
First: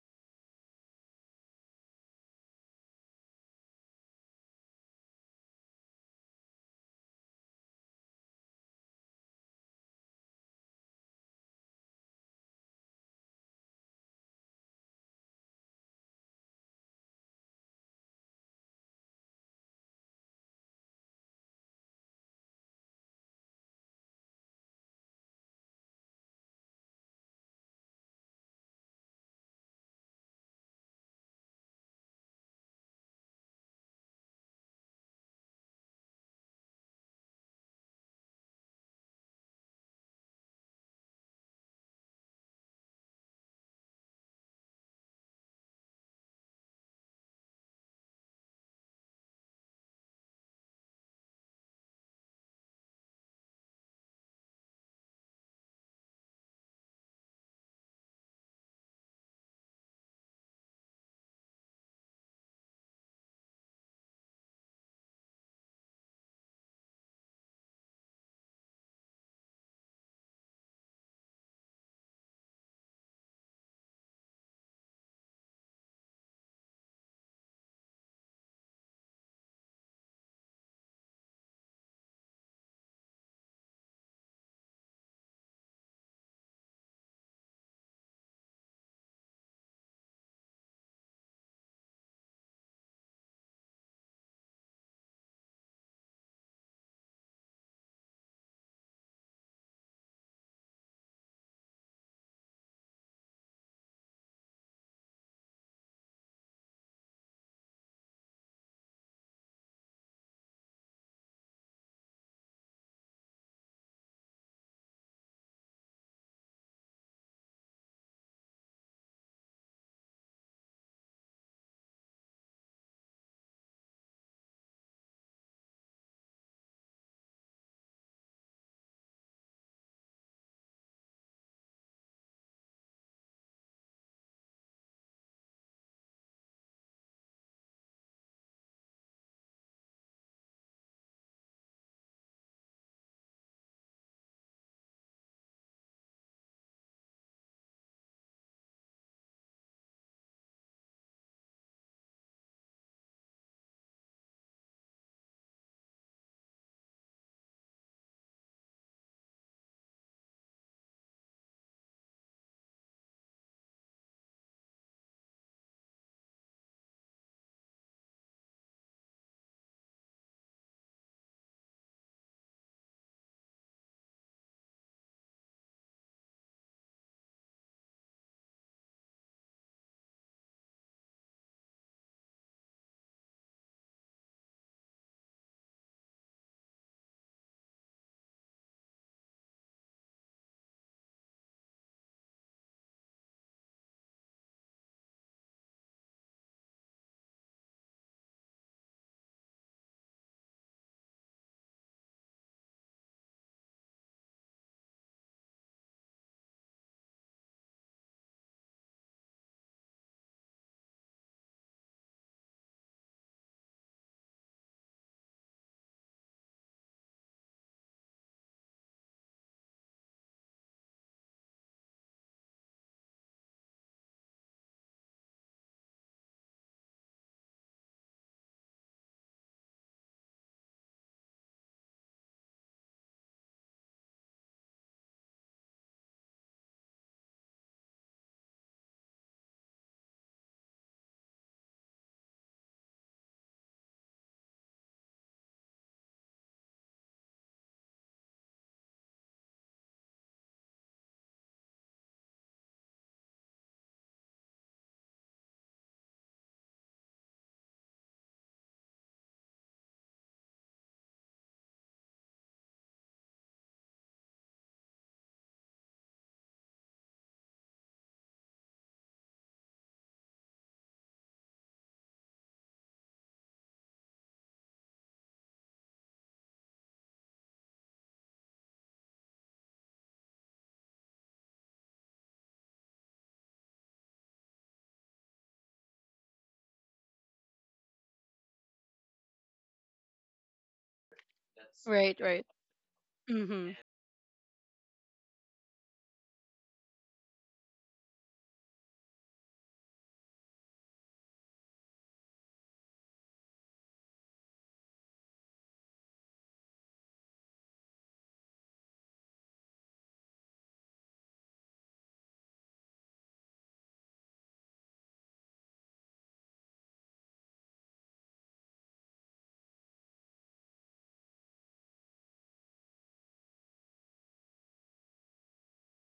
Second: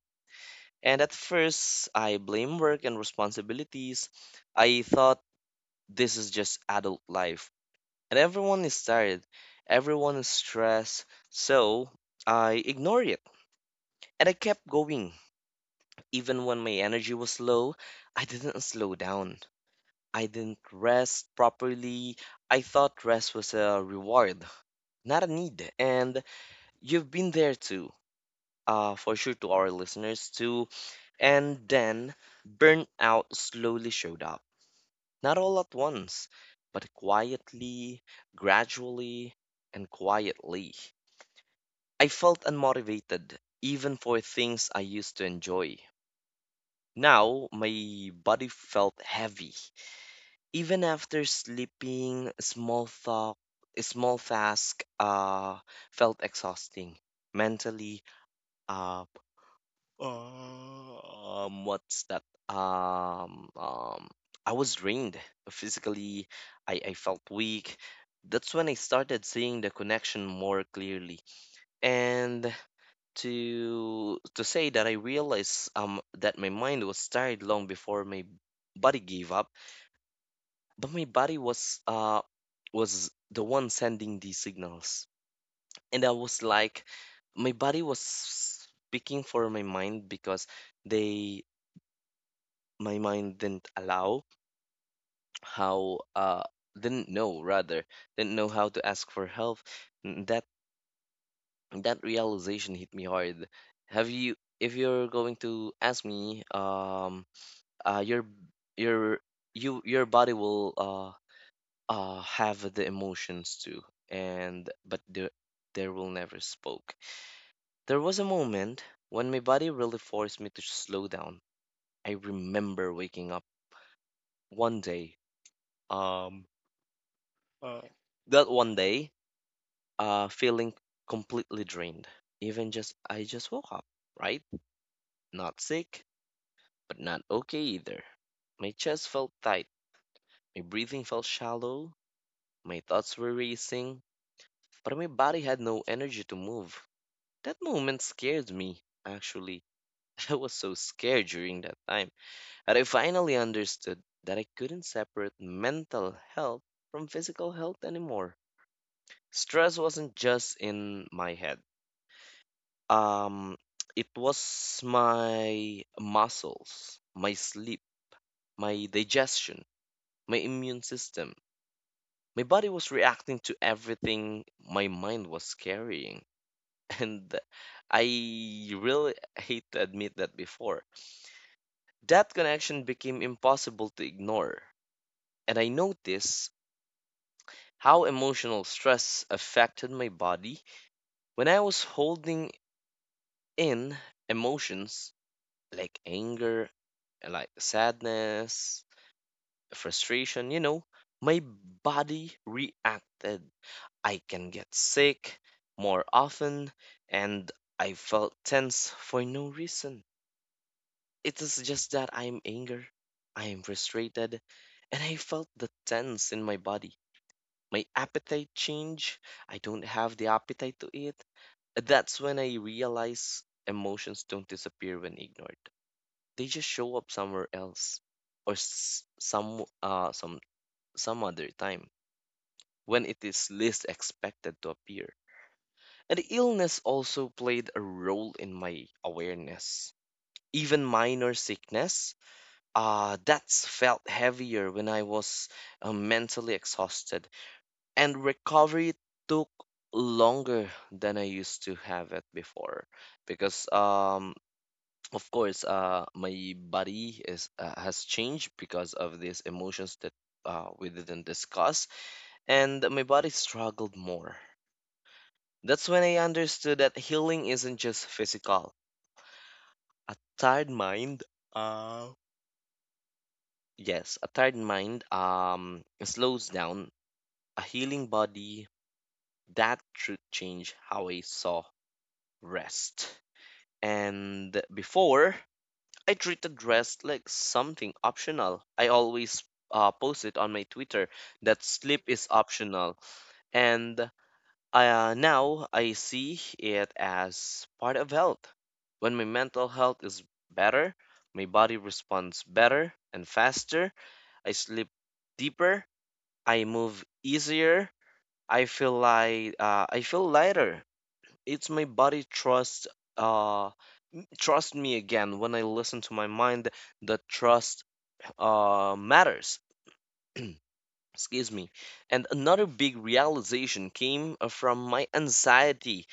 B: And at first, I blame work and responsibilities. I thought this is just adult life, and everyone is tired, everyone is stressed, so I ignored it. And I kept going. Even when my energy was low, I didn't slow down. I didn't rest properly. I thought rest was a reward, not a need. And you've been there too, for sure, to our listeners too. And then burnout slowly showed up. Not all at once, but quietly, gradually, and quietly. I felt unmotivated, even for things I used to enjoy. Now, my body felt heavy. Even after sleeping, small talk, small task felt exhausting. Mentally, uh, what's that? Um, um, I was drained. Physically, I felt weak. That's when I started seeing the connection more clearly. And to say that I realized that my mind was tired long before my body gave up, but my body was the one sending these signals. And I was like, my body was speaking for my mind because they my mind didn't allow how didn't know rather didn't know how to ask for help. N- That that realization hit me hard. Have you, if you're going to ask me, uh your your your body will have the emotions too, and but the there will never spoke. There was a moment when my body really forced me to slow down. I remember waking up one day, um Mm. that one day, feeling completely drained, even just, I just woke up, right? Not sick, but not okay either. My chest felt tight, my breathing felt shallow, my thoughts were racing, but my body had no energy to move. That moment scared me, actually. (laughs) I was so scared during that time. And I finally understood that I couldn't separate mental health from physical health anymore. Stress wasn't just in my head. Um, (tsk) it was my muscles, my sleep, my digestion, my immune system. My body was reacting to everything my mind was carrying. (laughs) And I really hate to admit that before. That connection became impossible to ignore, and I noticed how emotional stress affected my body. When I was holding in emotions like anger, like sadness, frustration, you know, my body reacted. I can get sick more often, and I felt tense for no reason. It is just that I am anger, I am frustrated, and I felt the tense in my body. My appetite change. I don't have the appetite to eat. That's when I realize emotions don't disappear when ignored. They just show up somewhere else, or some other time, when it is least expected to appear. And illness also played a role in my awareness. Even minor sickness that's felt heavier when I was mentally exhausted, and recovery took longer than I used to have it before, because of course my body is has changed because of these emotions that we didn't discuss, and my body struggled more. That's when I understood that healing isn't just physical. A tired mind, uh slows down a healing body. That should change how I saw rest. And before, I treated rest like something optional. I always post it on my Twitter that sleep is optional.
A: Mm-hmm.
B: And now I see it as part of health. When my mental health is better, my body responds better and faster. I sleep deeper. I move easier. I feel like, I feel lighter. It's my body trust, uh trust me again when I listen to my mind. The trust matters. Excuse me. And another big realization came from my anxiety.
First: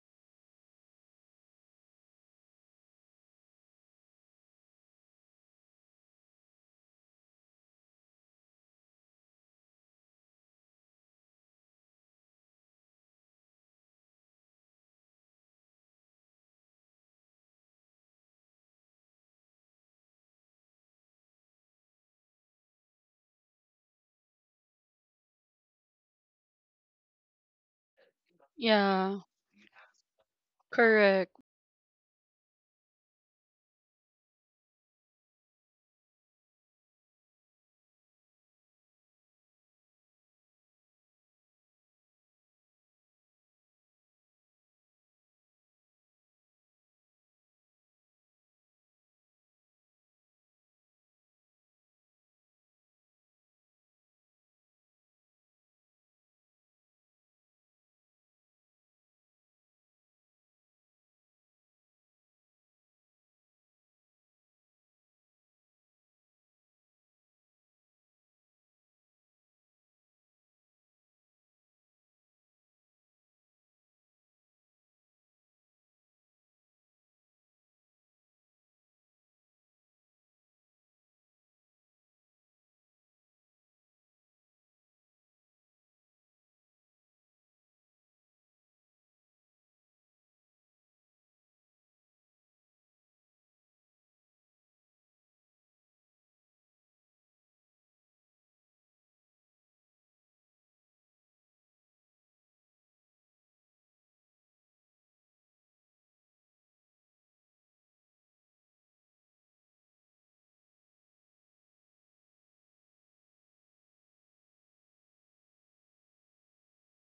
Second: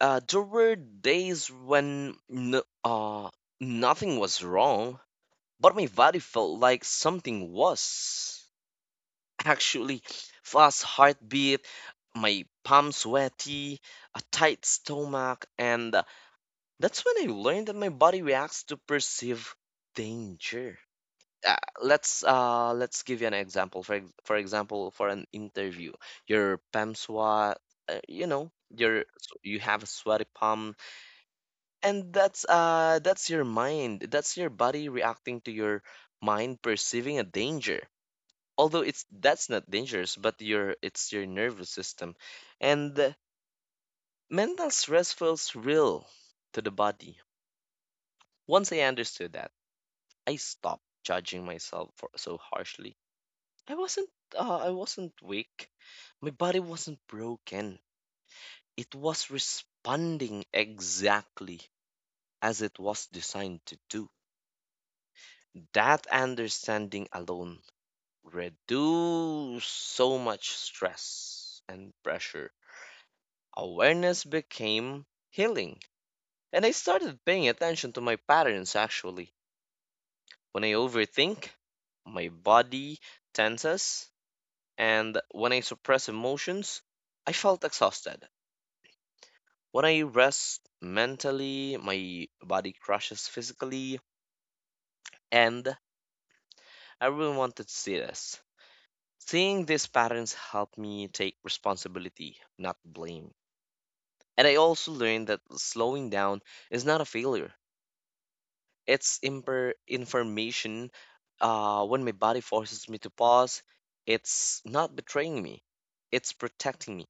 B: There were days when nothing was wrong, but my body felt like something was. Actually, fast heartbeat, my palms sweaty, a tight stomach, and that's when I learned that my body reacts to perceive danger. Uh, let's give you an example. For example, for an interview, your palm sweat, you know, your,
A: Yeah,
B: so you have a sweaty palm,
A: correct.
B: and that's your mind, that's your body reacting to your mind perceiving a danger, although it's, that's not dangerous, but your, it's your nervous system, and the mental stress feels real to the body. Once I understood that, I stopped judging myself for so harshly. I wasn't, I wasn't weak, my body wasn't broken. It was responding exactly as it was designed to do. That understanding alone reduced so much stress and pressure. Awareness became healing. And I started paying attention to my patterns actually. When I overthink, my body tenses, and when I suppress emotions, I felt exhausted. When I rest mentally, my body crashes physically, and I really wanted to see this. Seeing these patterns helped me take responsibility, not blame. And I also learned that slowing down is not a failure. It's imper information, when my body forces me to pause. It's not betraying me. It's protecting me.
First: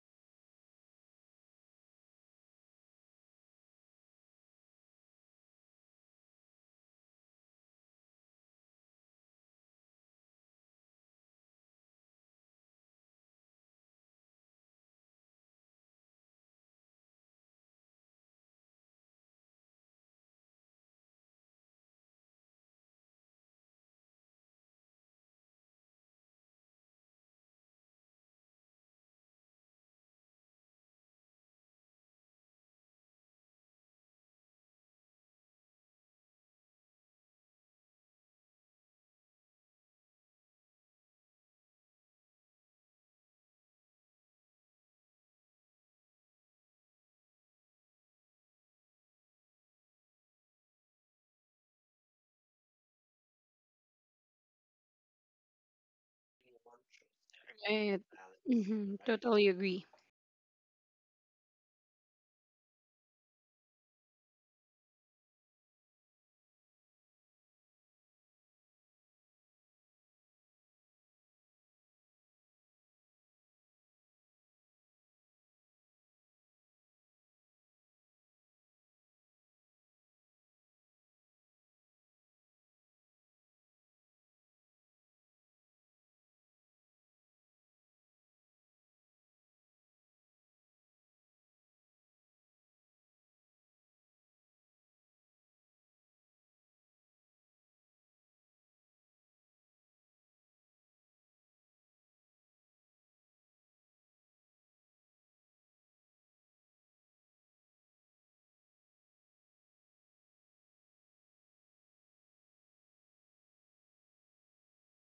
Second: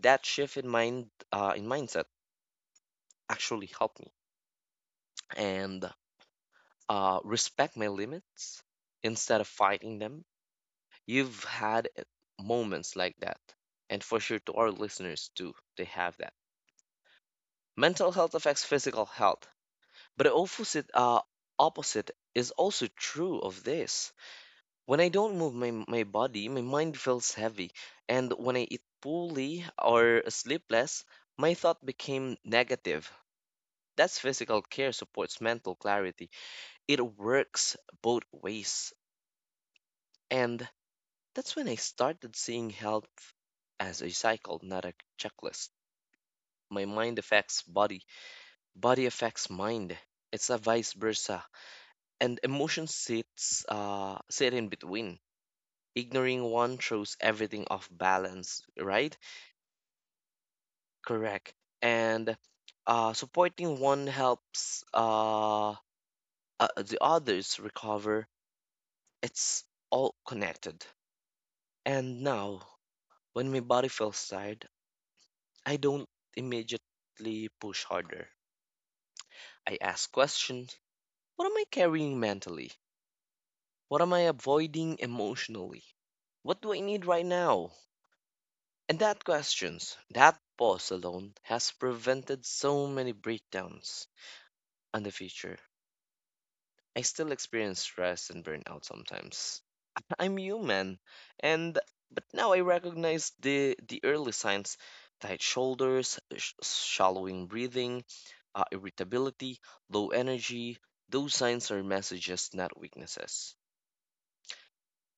B: That shift in mind, in mindset actually helped me, and respect my limits instead of fighting them. You've had moments like that, and for sure, to our listeners too, they have that. Mental health affects physical health, but the opposite, opposite is also true of this. When I don't move my my body, my mind feels heavy, and when I eat poorly or sleep less, my thought became negative. That's physical care supports mental clarity. It works both ways. And that's when I started seeing health as a cycle, not a checklist. My mind affects body, body affects mind. It's a vice versa, and emotion sits, sit in between. Ignoring one throws everything off balance,
A: Mm-hmm.
B: right?
A: Totally agree.
B: Correct. And supporting one helps, the others recover. It's all connected. And now, when my body feels tired, I don't immediately push harder. I ask questions. What am I carrying mentally? What am I avoiding emotionally? What do I need right now? And that questions, that pause alone has prevented so many breakdowns in the future. I still experience stress and burnout sometimes. (laughs) I'm human, and but now I recognize the early signs: tight shoulders, shallowing breathing, irritability, low energy. Those signs are messages, not weaknesses.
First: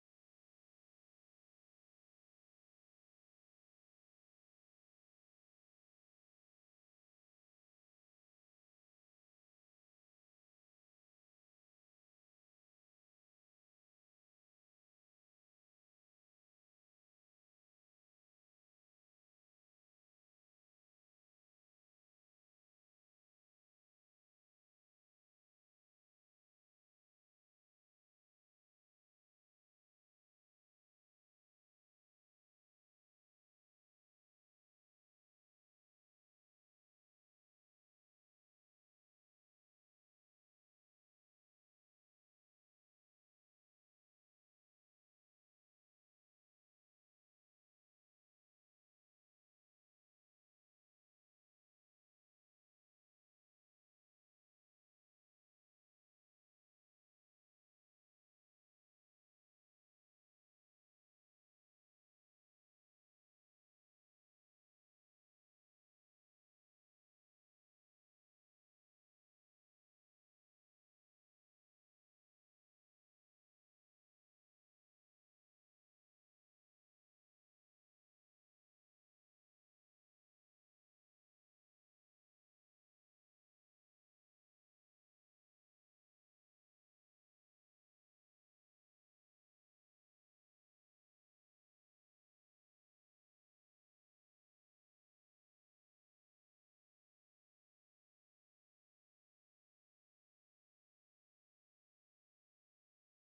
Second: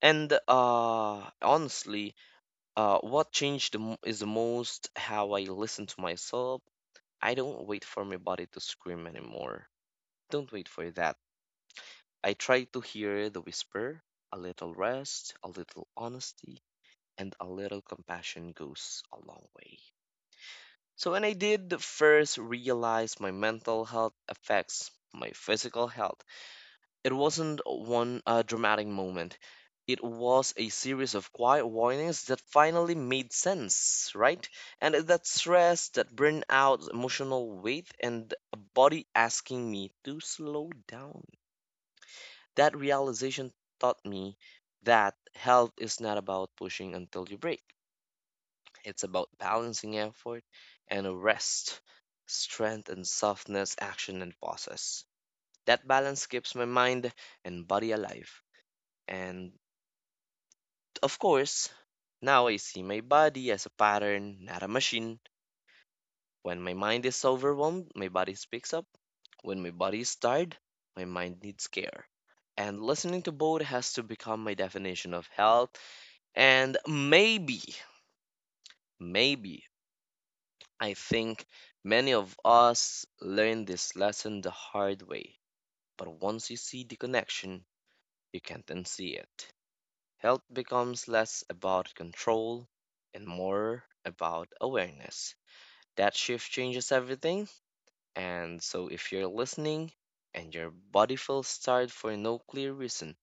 B: And honestly, what changed is the most how I listen to myself. I don't wait for my body to scream anymore. Don't wait for that. I try to hear the whisper. A little rest, a little honesty, and a little compassion goes a long way. So, when I did first realize my mental health affects my physical health, it wasn't one dramatic moment. It was a series of quiet warnings that finally made sense, right? And that stress, that burnout, emotional weight, and a body asking me to slow down. That realization taught me that health is not about pushing until you break. It's about balancing effort and rest, strength and softness, action and pauses. That balance keeps my mind and body alive. And of course, now I see my body as a pattern, not a machine. When my mind is overwhelmed, my body speaks up. When my body is tired, my mind needs care. And listening to both has to become my definition of health. And maybe, I think many of us learn this lesson the hard way. But once you see the connection, you can't unsee it. Health becomes less about control and more about awareness. That shift changes everything. And so, if you're listening and your body feels tired for no clear reason,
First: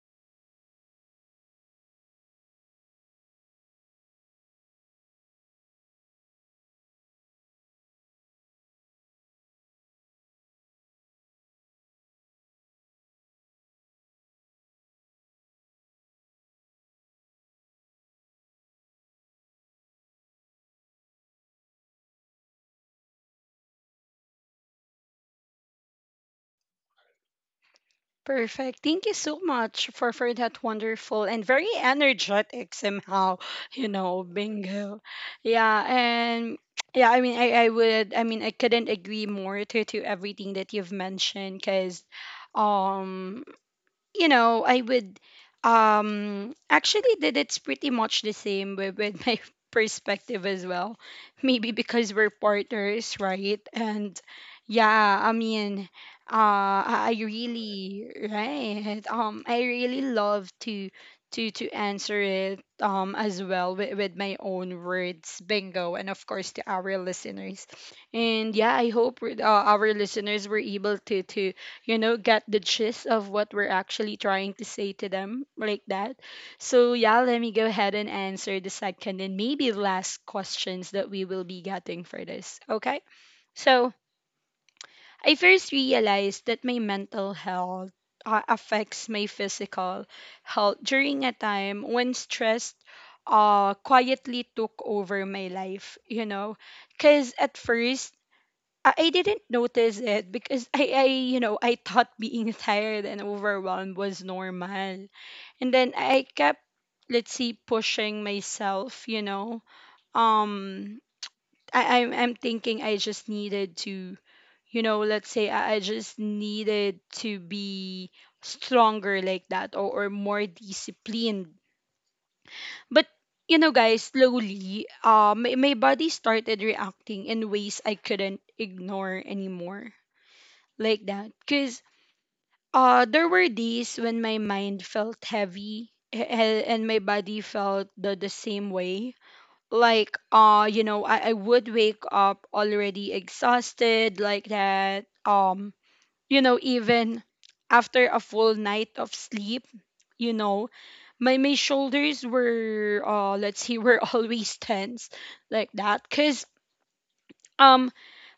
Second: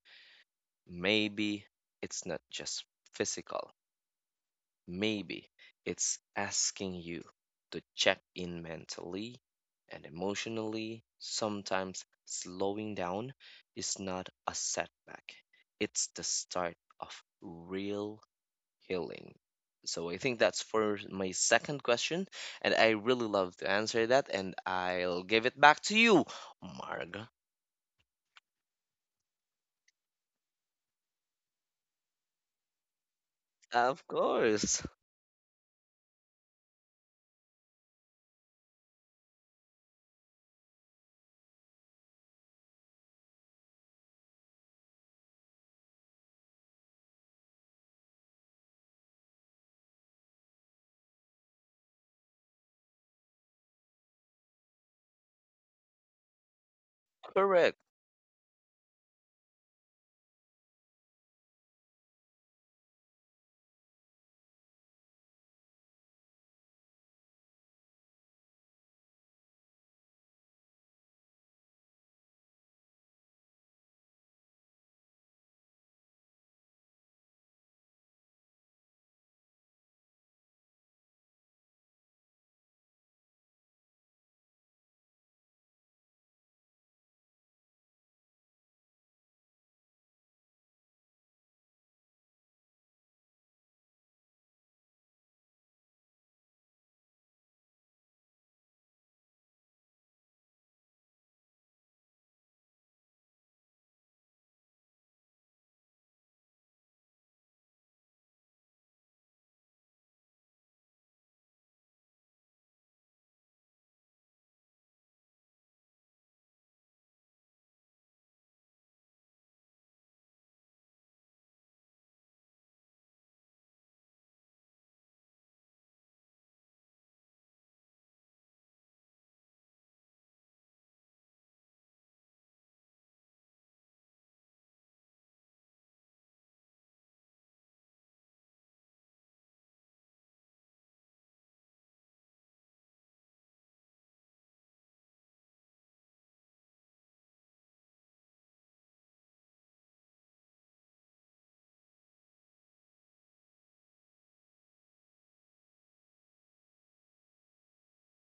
B: maybe it's not just physical. Maybe it's asking you to check in mentally and emotionally. Sometimes slowing down is not a setback, it's the start of real healing. So I think that's for my second question, and I really love to answer that, and I'll give it back to you, Marga.
A: Perfect. Thank you so much for that wonderful and very energetic somehow, (laughs) you
B: Of
A: know,
B: course,
A: bingo. Yeah, and yeah, I mean I couldn't agree more to everything that you've mentioned, because um you know, I would actually, that it's pretty much the same with my (laughs) perspective as well. Maybe because we're partners, right? And yeah, I mean, I
B: correct.
A: really right. I really love to answer it as well with my own words, bingo, and of course to our listeners. And yeah, I hope, our listeners were able to you know, get the gist of what we're actually trying to say to them, like that. So, yeah, let me go ahead and answer the second and maybe last questions that we will be getting for this, okay? So, I first realized that my mental health affects my physical health during a time when stress quietly took over my life, you know, because at first I didn't notice it because you know, I thought being (laughs) tired and overwhelmed was normal. And then I kept, let's see, pushing myself, you know. Um, I'm thinking I just needed to, you know, let's say I just needed to be stronger, like that, or more disciplined. But, you know, guys, slowly, my body started reacting in ways I couldn't ignore anymore, like that, because there were days when my mind felt heavy and my body felt the same way, like, you know, I would wake up already exhausted, like that. You know, even after a full night of sleep, you know, my shoulders were, let's see, were (laughs) always tense, like that, because um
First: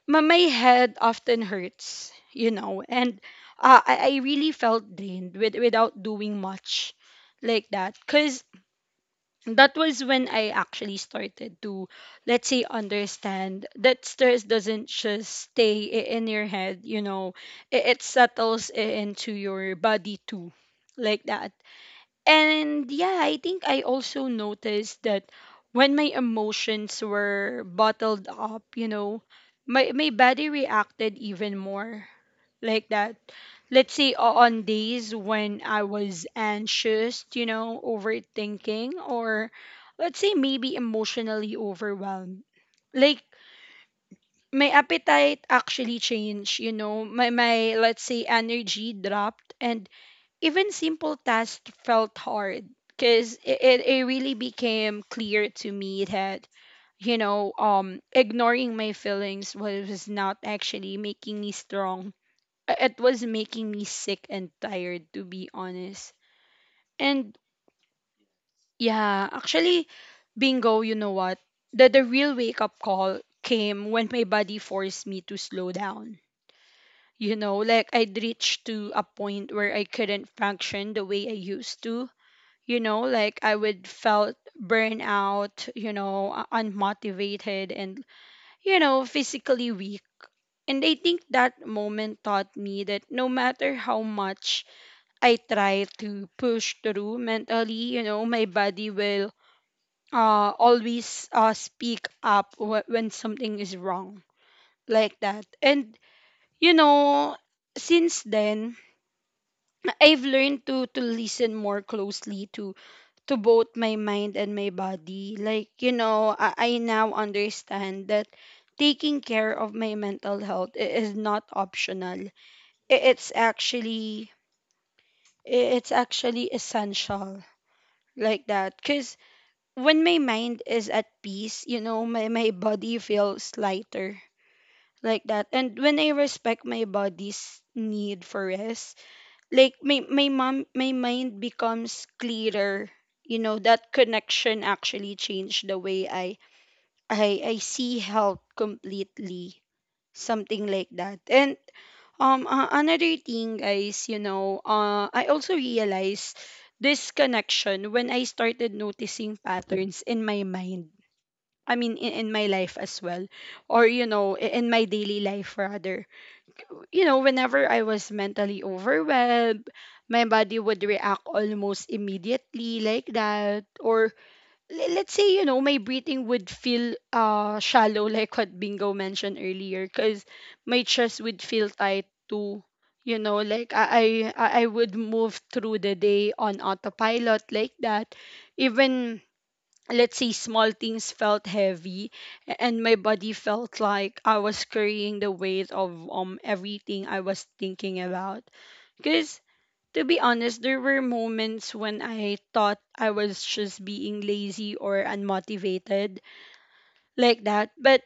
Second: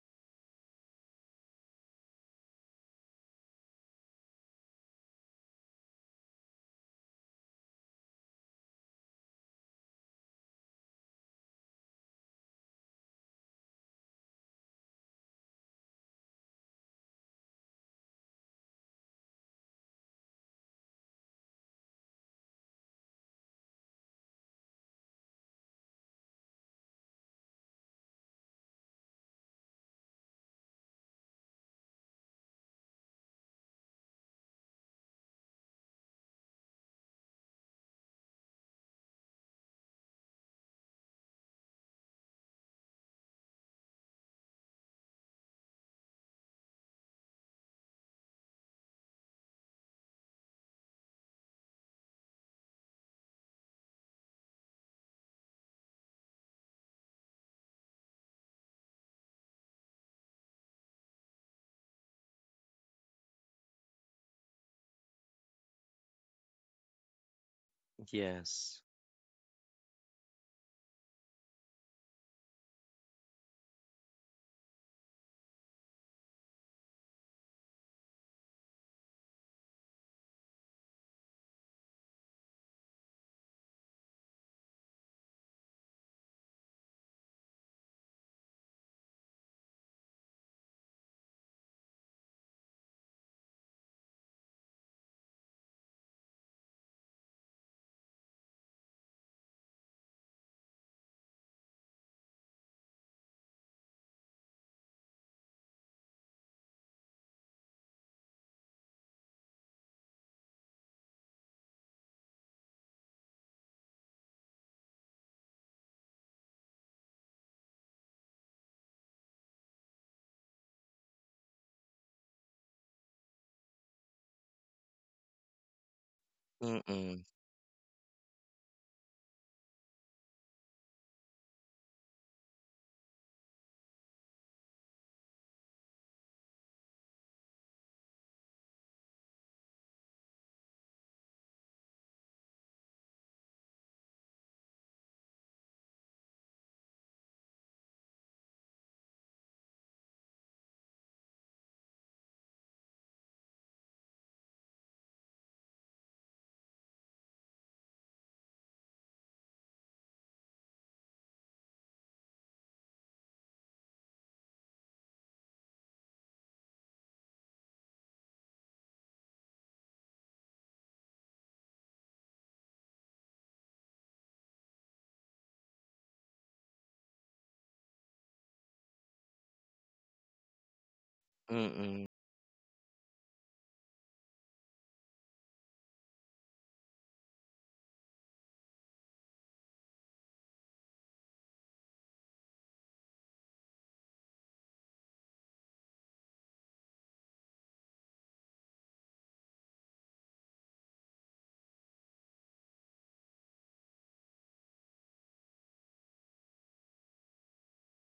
A: my, my head often hurts, you know, and I really felt drained with, without doing much, like that. Because that was when I actually started to, let's say, understand that stress doesn't just stay in your head, you know, it settles into your body too, like that. And yeah, I think I also noticed that when my emotions were bottled up, you know, my body reacted even more, like that. Let's say on days when I was anxious, you know, overthinking, or, let's say, maybe emotionally overwhelmed. Like my appetite actually changed, you know, my let's say energy dropped, and even simple tasks felt hard because it really became clear to me that ignoring my feelings was not actually making me strong. It was making me sick and tired, to be honest. And
B: Yes.
A: yeah, actually, Bingo, you know what, the real wake up call came when my body forced me to slow down. You know, like I'd reached to a point where I couldn't function the way I used to. You know, like I would felt burnout, you know, unmotivated, and, you know, physically weak. And I think that moment taught me that no matter how much I try to push through mentally, you know, my body will always speak up when something is wrong, like that. And, you know, since then I've learned to listen more closely to both my mind and my body. Like, you know, I now understand that taking care of my mental health is not optional. I- It's actually it's actually
B: Mm-mm,
A: essential, like that, cuz when my mind is at peace, you know, my body feels lighter, like that. And when I respect my body's need for rest, like my mind becomes clearer. You know, that connection actually changed the way I see health completely, something like that. And another thing, guys, you know, uh, I also realized this connection when I started noticing patterns in my mind. I mean, in my life as well, or, you know, in my daily life rather. You know, whenever I was mentally overwhelmed, my body would react almost immediately, like that. Or let's say, you know, my breathing would feel shallow, (laughs) like what Bingo mentioned earlier, because my chest would feel tight
B: mm-mm,
A: too. You know, like I would move through the day on autopilot, like that. Even, let's say, small things felt heavy, and my body felt like I was carrying the weight of everything I was thinking about, because, to be honest, there were moments when I thought I was just being lazy or unmotivated, like that. But,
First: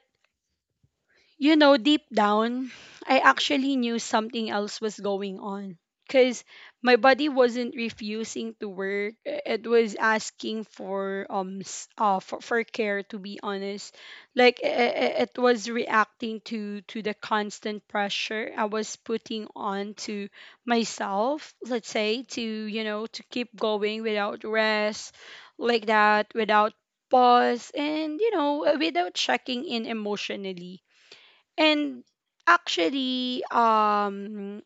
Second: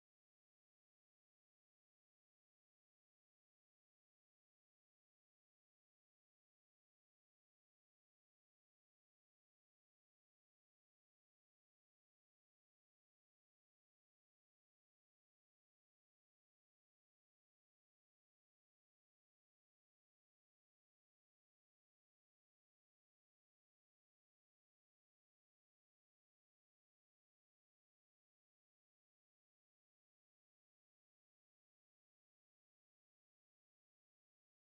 A: you know, deep down, I actually knew something else was going on. Because my body wasn't refusing to work. It was asking for for care, to be honest. Like it was reacting to the constant pressure I was putting on to myself, let's say, to, you know, to keep going without rest, like that, without pause, and, you know, without checking in emotionally. And actually,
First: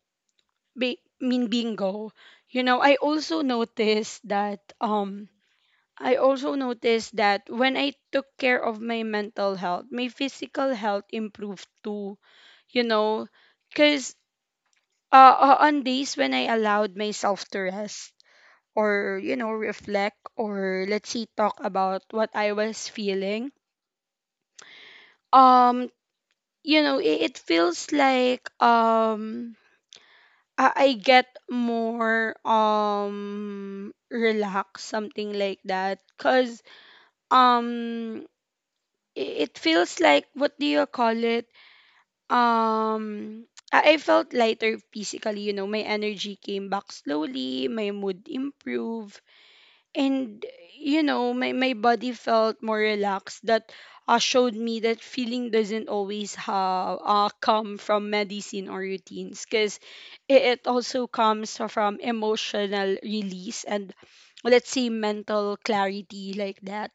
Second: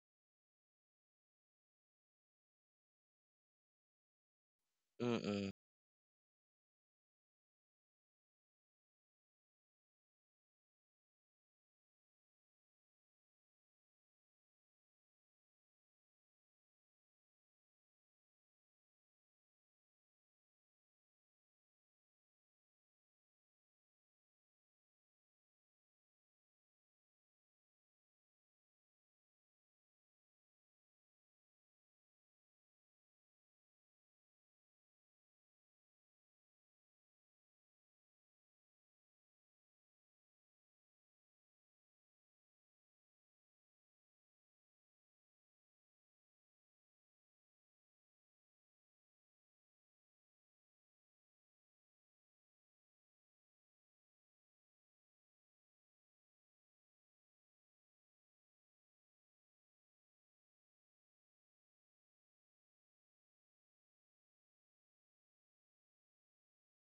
A: be, mean Bingo. You know, I also noticed that
B: mm-mm.
A: I also noticed that when I took care of my mental health, my physical health improved too. You know, because on days when I allowed myself to rest, or, you know, reflect, or let's see talk about what I was feeling, um, you know, it feels like I get more relaxed, something like that. Cause um i- it feels like, what do you call it? Um, I felt lighter physically. You know, my energy came back slowly, my mood improved, and, you know, my body felt more relaxed. That showed me that feeling doesn't always come from medicine or routines, because it also comes from emotional release and, let's say, mental clarity, like that.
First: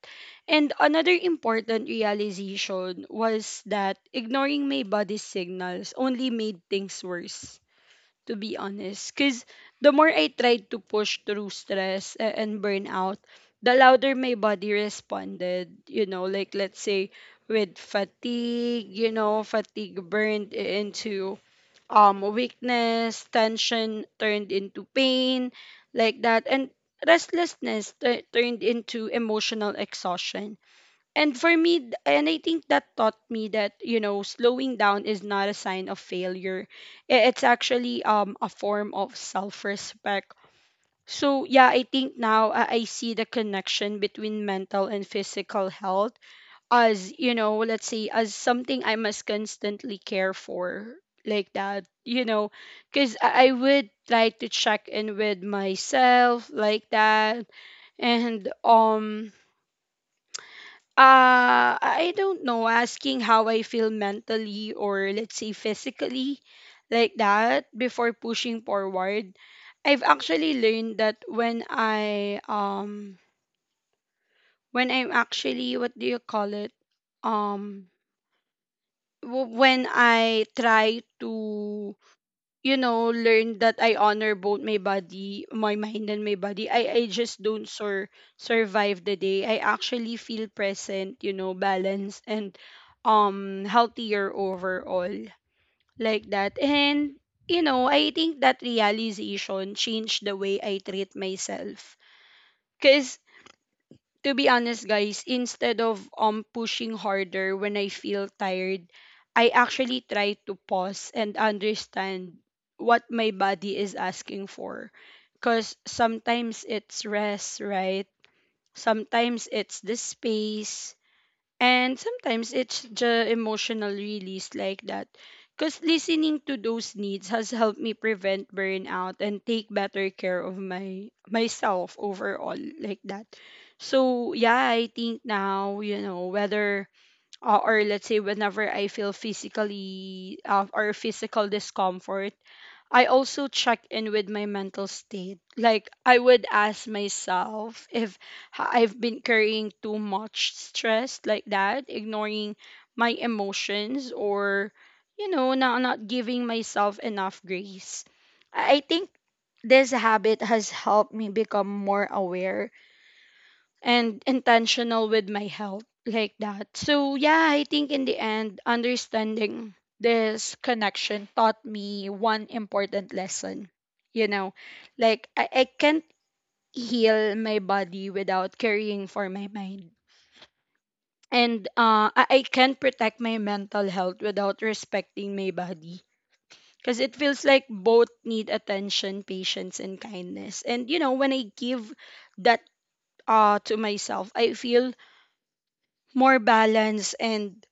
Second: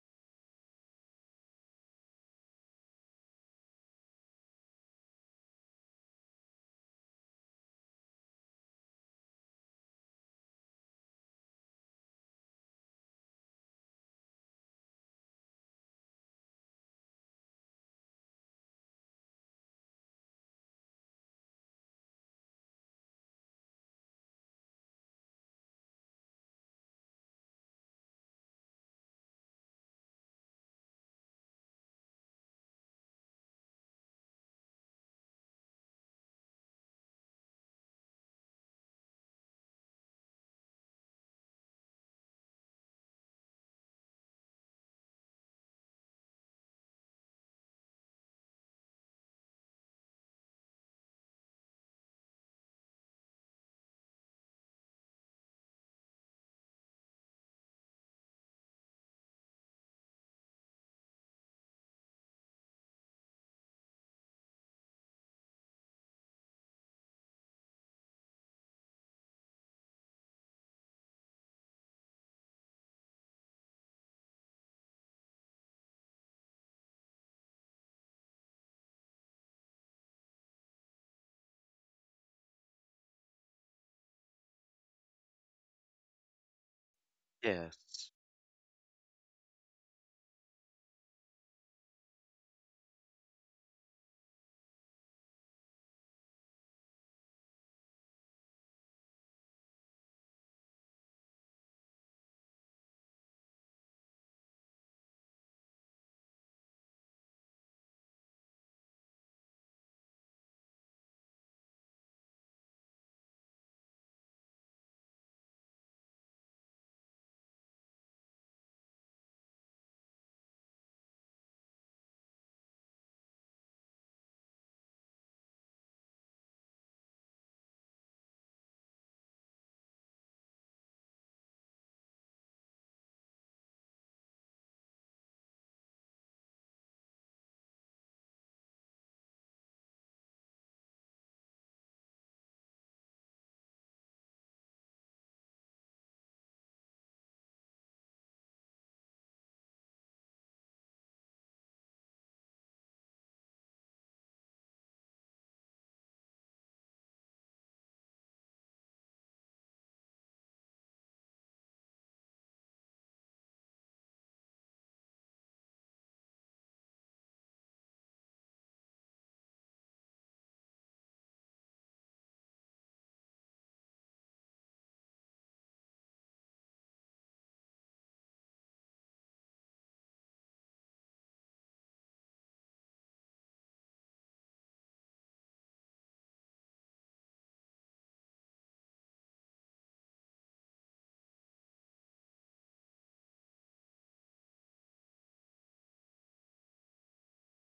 A: And another important realization was that ignoring my body's signals only made things worse, to be honest. Because the more I tried to push through stress and burnout, the louder my body responded. You know, like, let's say, with fatigue, you know, fatigue burned into weakness, tension turned into pain, like that, and restlessness turned into emotional exhaustion. And for me, and I think that taught me that, you know, slowing down is not a sign of failure. It's actually a form of self-respect. So yeah, I think now I see the connection between mental and physical health as, you know, let's say, as something I must constantly care for, like that. You know, because I would try to check in with myself, like that. And I don't know, asking how I feel mentally or, let's say, physically, like that, before pushing forward. I've actually learned that when I when I'm actually, what do you call it? Um, when I try to, you know, learned that I honor both my body, my mind and my body, I just don't
B: Yes,
A: survive the day. I actually feel present, you know, balanced and healthier overall, like that. And, you know, I think that realization changed the way I treat myself, to be honest, guys. Instead of pushing harder when I feel tired, I actually try to pause and understand what my body is asking for. Cause sometimes it's rest, right? Sometimes it's the space, and sometimes it's the emotional release, like that. Because listening to those needs has helped me prevent burnout and take better care of my myself overall, like that. So yeah, I think now, you know, whether or let's say, whenever I feel physically or physical discomfort, I also check in with my mental state. Like I would ask myself if I've been carrying too much stress, like that, ignoring my emotions, or, you know, not giving myself enough grace. I think this habit has helped me become more aware and intentional with my health, like that. So yeah, I think in the end, understanding this connection taught me one important lesson. You know, like I can't heal my body without caring for my mind. And I can't protect my mental health without respecting my body. Because it feels like both need attention, patience, and kindness. And, you know, when I give that to myself, I feel more balanced and,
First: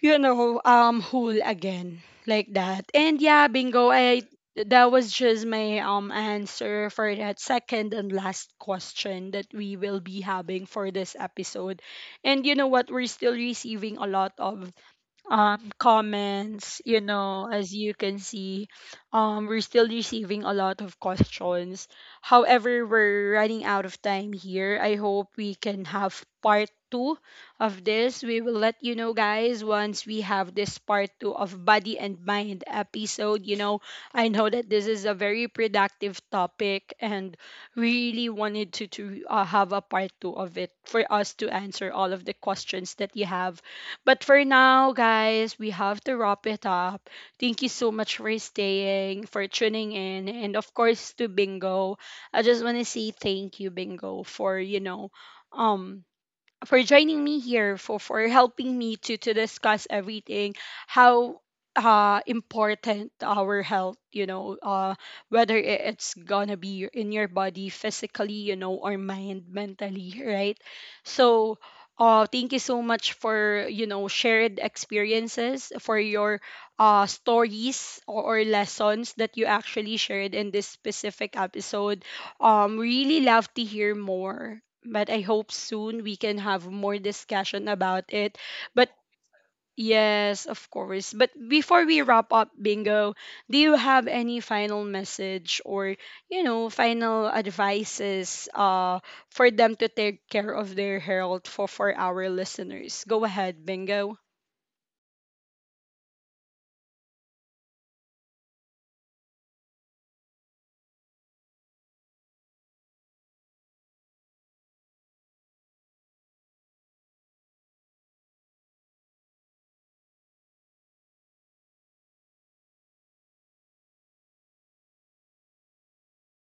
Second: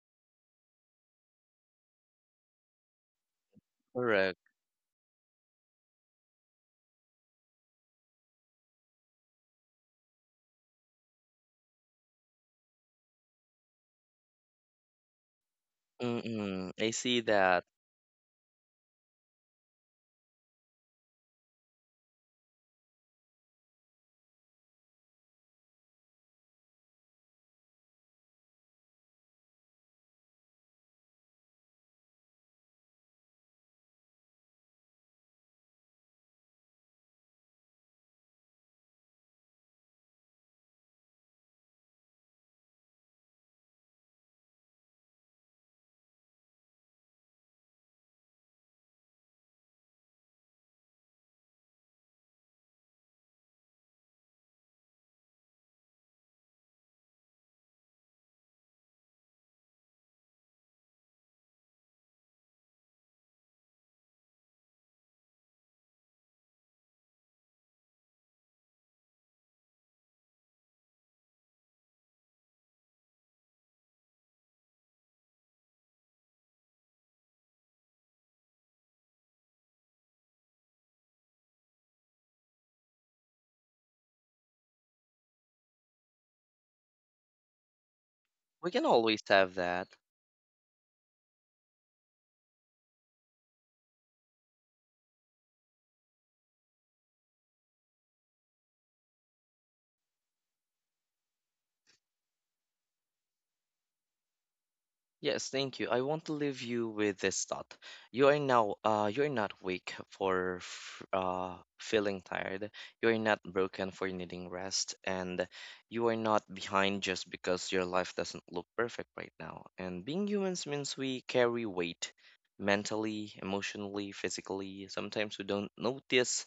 A: you know, whole again, like that. And yeah, Bingo, I
B: correct.
A: that was just my answer for that second and last question that we will be having for this episode. And you know what, we're still receiving a lot of um
B: Mm,
A: comments,
B: I
A: you
B: see
A: know,
B: that.
A: as you can see, we're still receiving a lot of questions. However, we're running out of time here. I hope we can have part two of this. We will let you know, guys, once we have this part two of Body and Mind episode. You know, I know that this is a very productive topic, and really wanted to, have a part two of it for us to answer all of the questions that you have, but for now, guys, we have to wrap it up. Thank you so much for staying, for tuning in, and of course to Bingo. I just want to say thank you, Bingo, for, you know, um, for joining me here, for helping me to discuss everything, how important our health, you know, uh, whether it's gonna be in your body physically, you know, or mind mentally, right? So thank you so much for, you know, shared experiences, for your stories, or, lessons that you actually shared in this specific episode. Um, really love to hear more, but I hope soon we can have more discussion about it.
B: We can
A: But
B: always have that.
A: yes, of course. But before we wrap up, Bingo, do you have any final message, or, you know, final advices for them to take care of their health, for our listeners? Go ahead, Bingo.
B: Yes, thank you. I want to leave you with this thought. You are now, you're not weak for feeling tired. You're not broken for needing rest, and you are not behind just because your life doesn't look perfect right now. And being humans means we carry weight mentally, emotionally, physically. Sometimes we don't notice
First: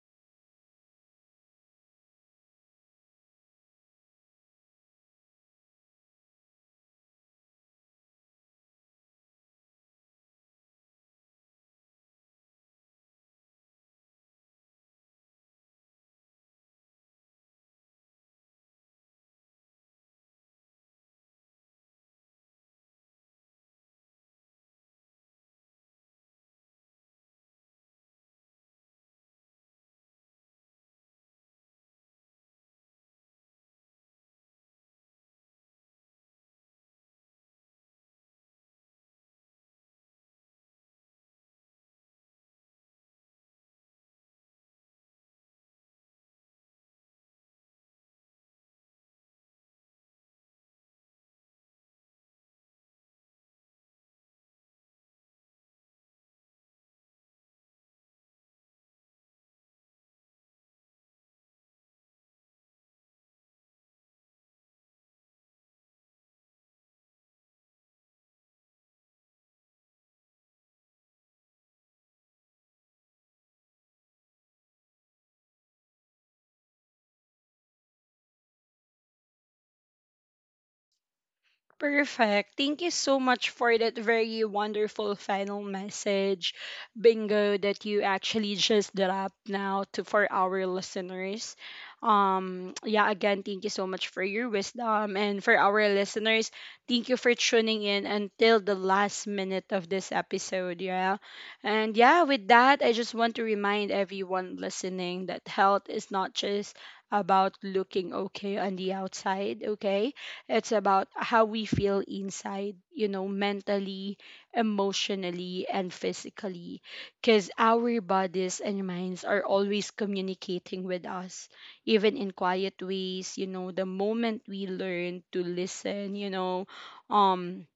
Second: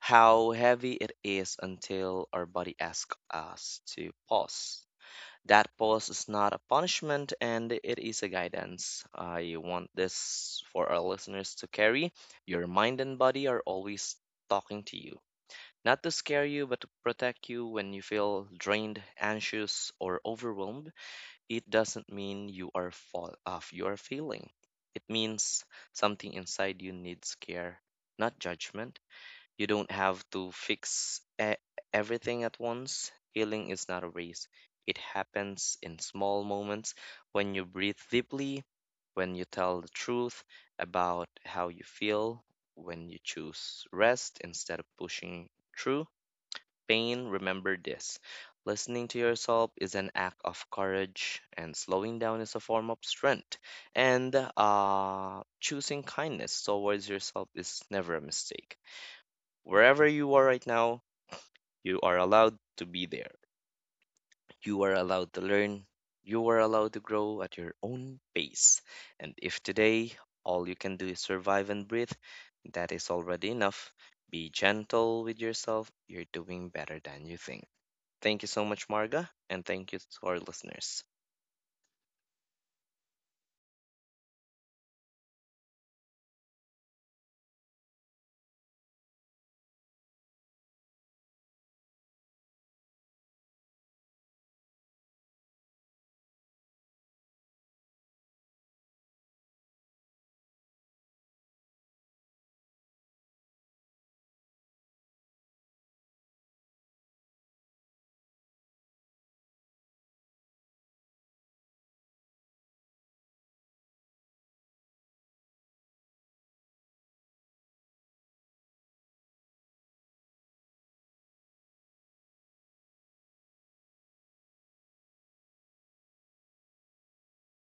B: how heavy it is until our body asks us to pause. That pause is not a punishment, and it is a guidance. I want this for our listeners to carry. Your mind and body are always talking to you, not to scare you, but to protect you when you feel drained, anxious, or overwhelmed. It doesn't mean you are fall off you are failing. It means something inside you needs care, not judgment. You don't have to fix everything at once. Healing is not a race, it happens in small moments, when you breathe deeply, when you tell the truth about how you feel, when you choose rest instead of pushing through pain. Remember this: listening to yourself is an act of courage, and slowing down is a form of strength. And choosing kindness towards yourself is never a mistake. Wherever you are right now, you are allowed to be there. You are allowed to learn. You are allowed to grow at your own pace. And if today all you can do is survive and breathe, that is already enough. Be gentle with yourself. You're doing better than you think. Thank you so much, Marga, and thank you to our listeners.
A: Perfect. Thank you so much for that very wonderful final message, Bingo, that you actually just dropped now to for our listeners. Yeah, again, thank you so much for your wisdom, and for our listeners, thank you for tuning in until the last minute of this episode. Yeah. And yeah, with that, I just want to remind everyone listening that health is not just about looking okay on the outside, okay? It's about how we feel inside, you know, mentally, emotionally, and physically. Because our bodies and minds are always communicating with us, even in quiet ways. You know, the moment we learn to listen, you know, um,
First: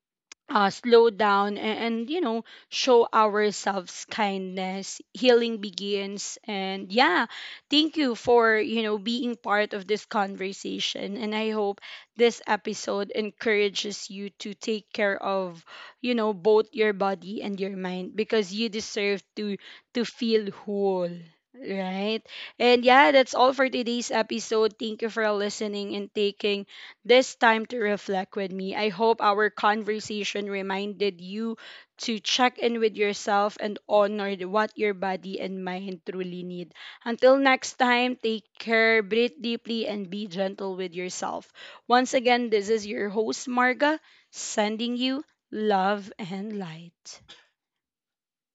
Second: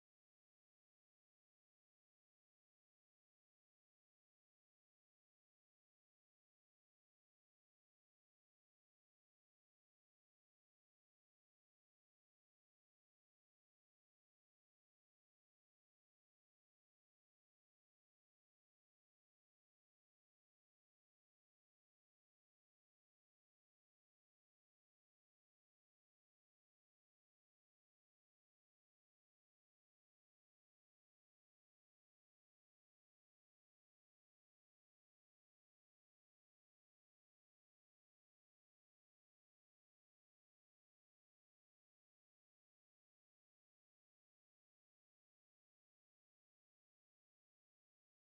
A: slow down, and, you know, show ourselves kindness, healing begins. And yeah, thank you for, you know, being part of this conversation, and I hope this episode encourages you to take care of, you know, both your body and your mind, because you deserve to feel whole, right? And yeah, that's all for today's episode. Thank you for listening and taking this time to reflect with me. I hope our conversation reminded you to check in with yourself and honor what your body and mind truly need. Until next time, take care, breathe deeply, and be gentle with yourself. Once again, this is your host, Marga, sending you love and light.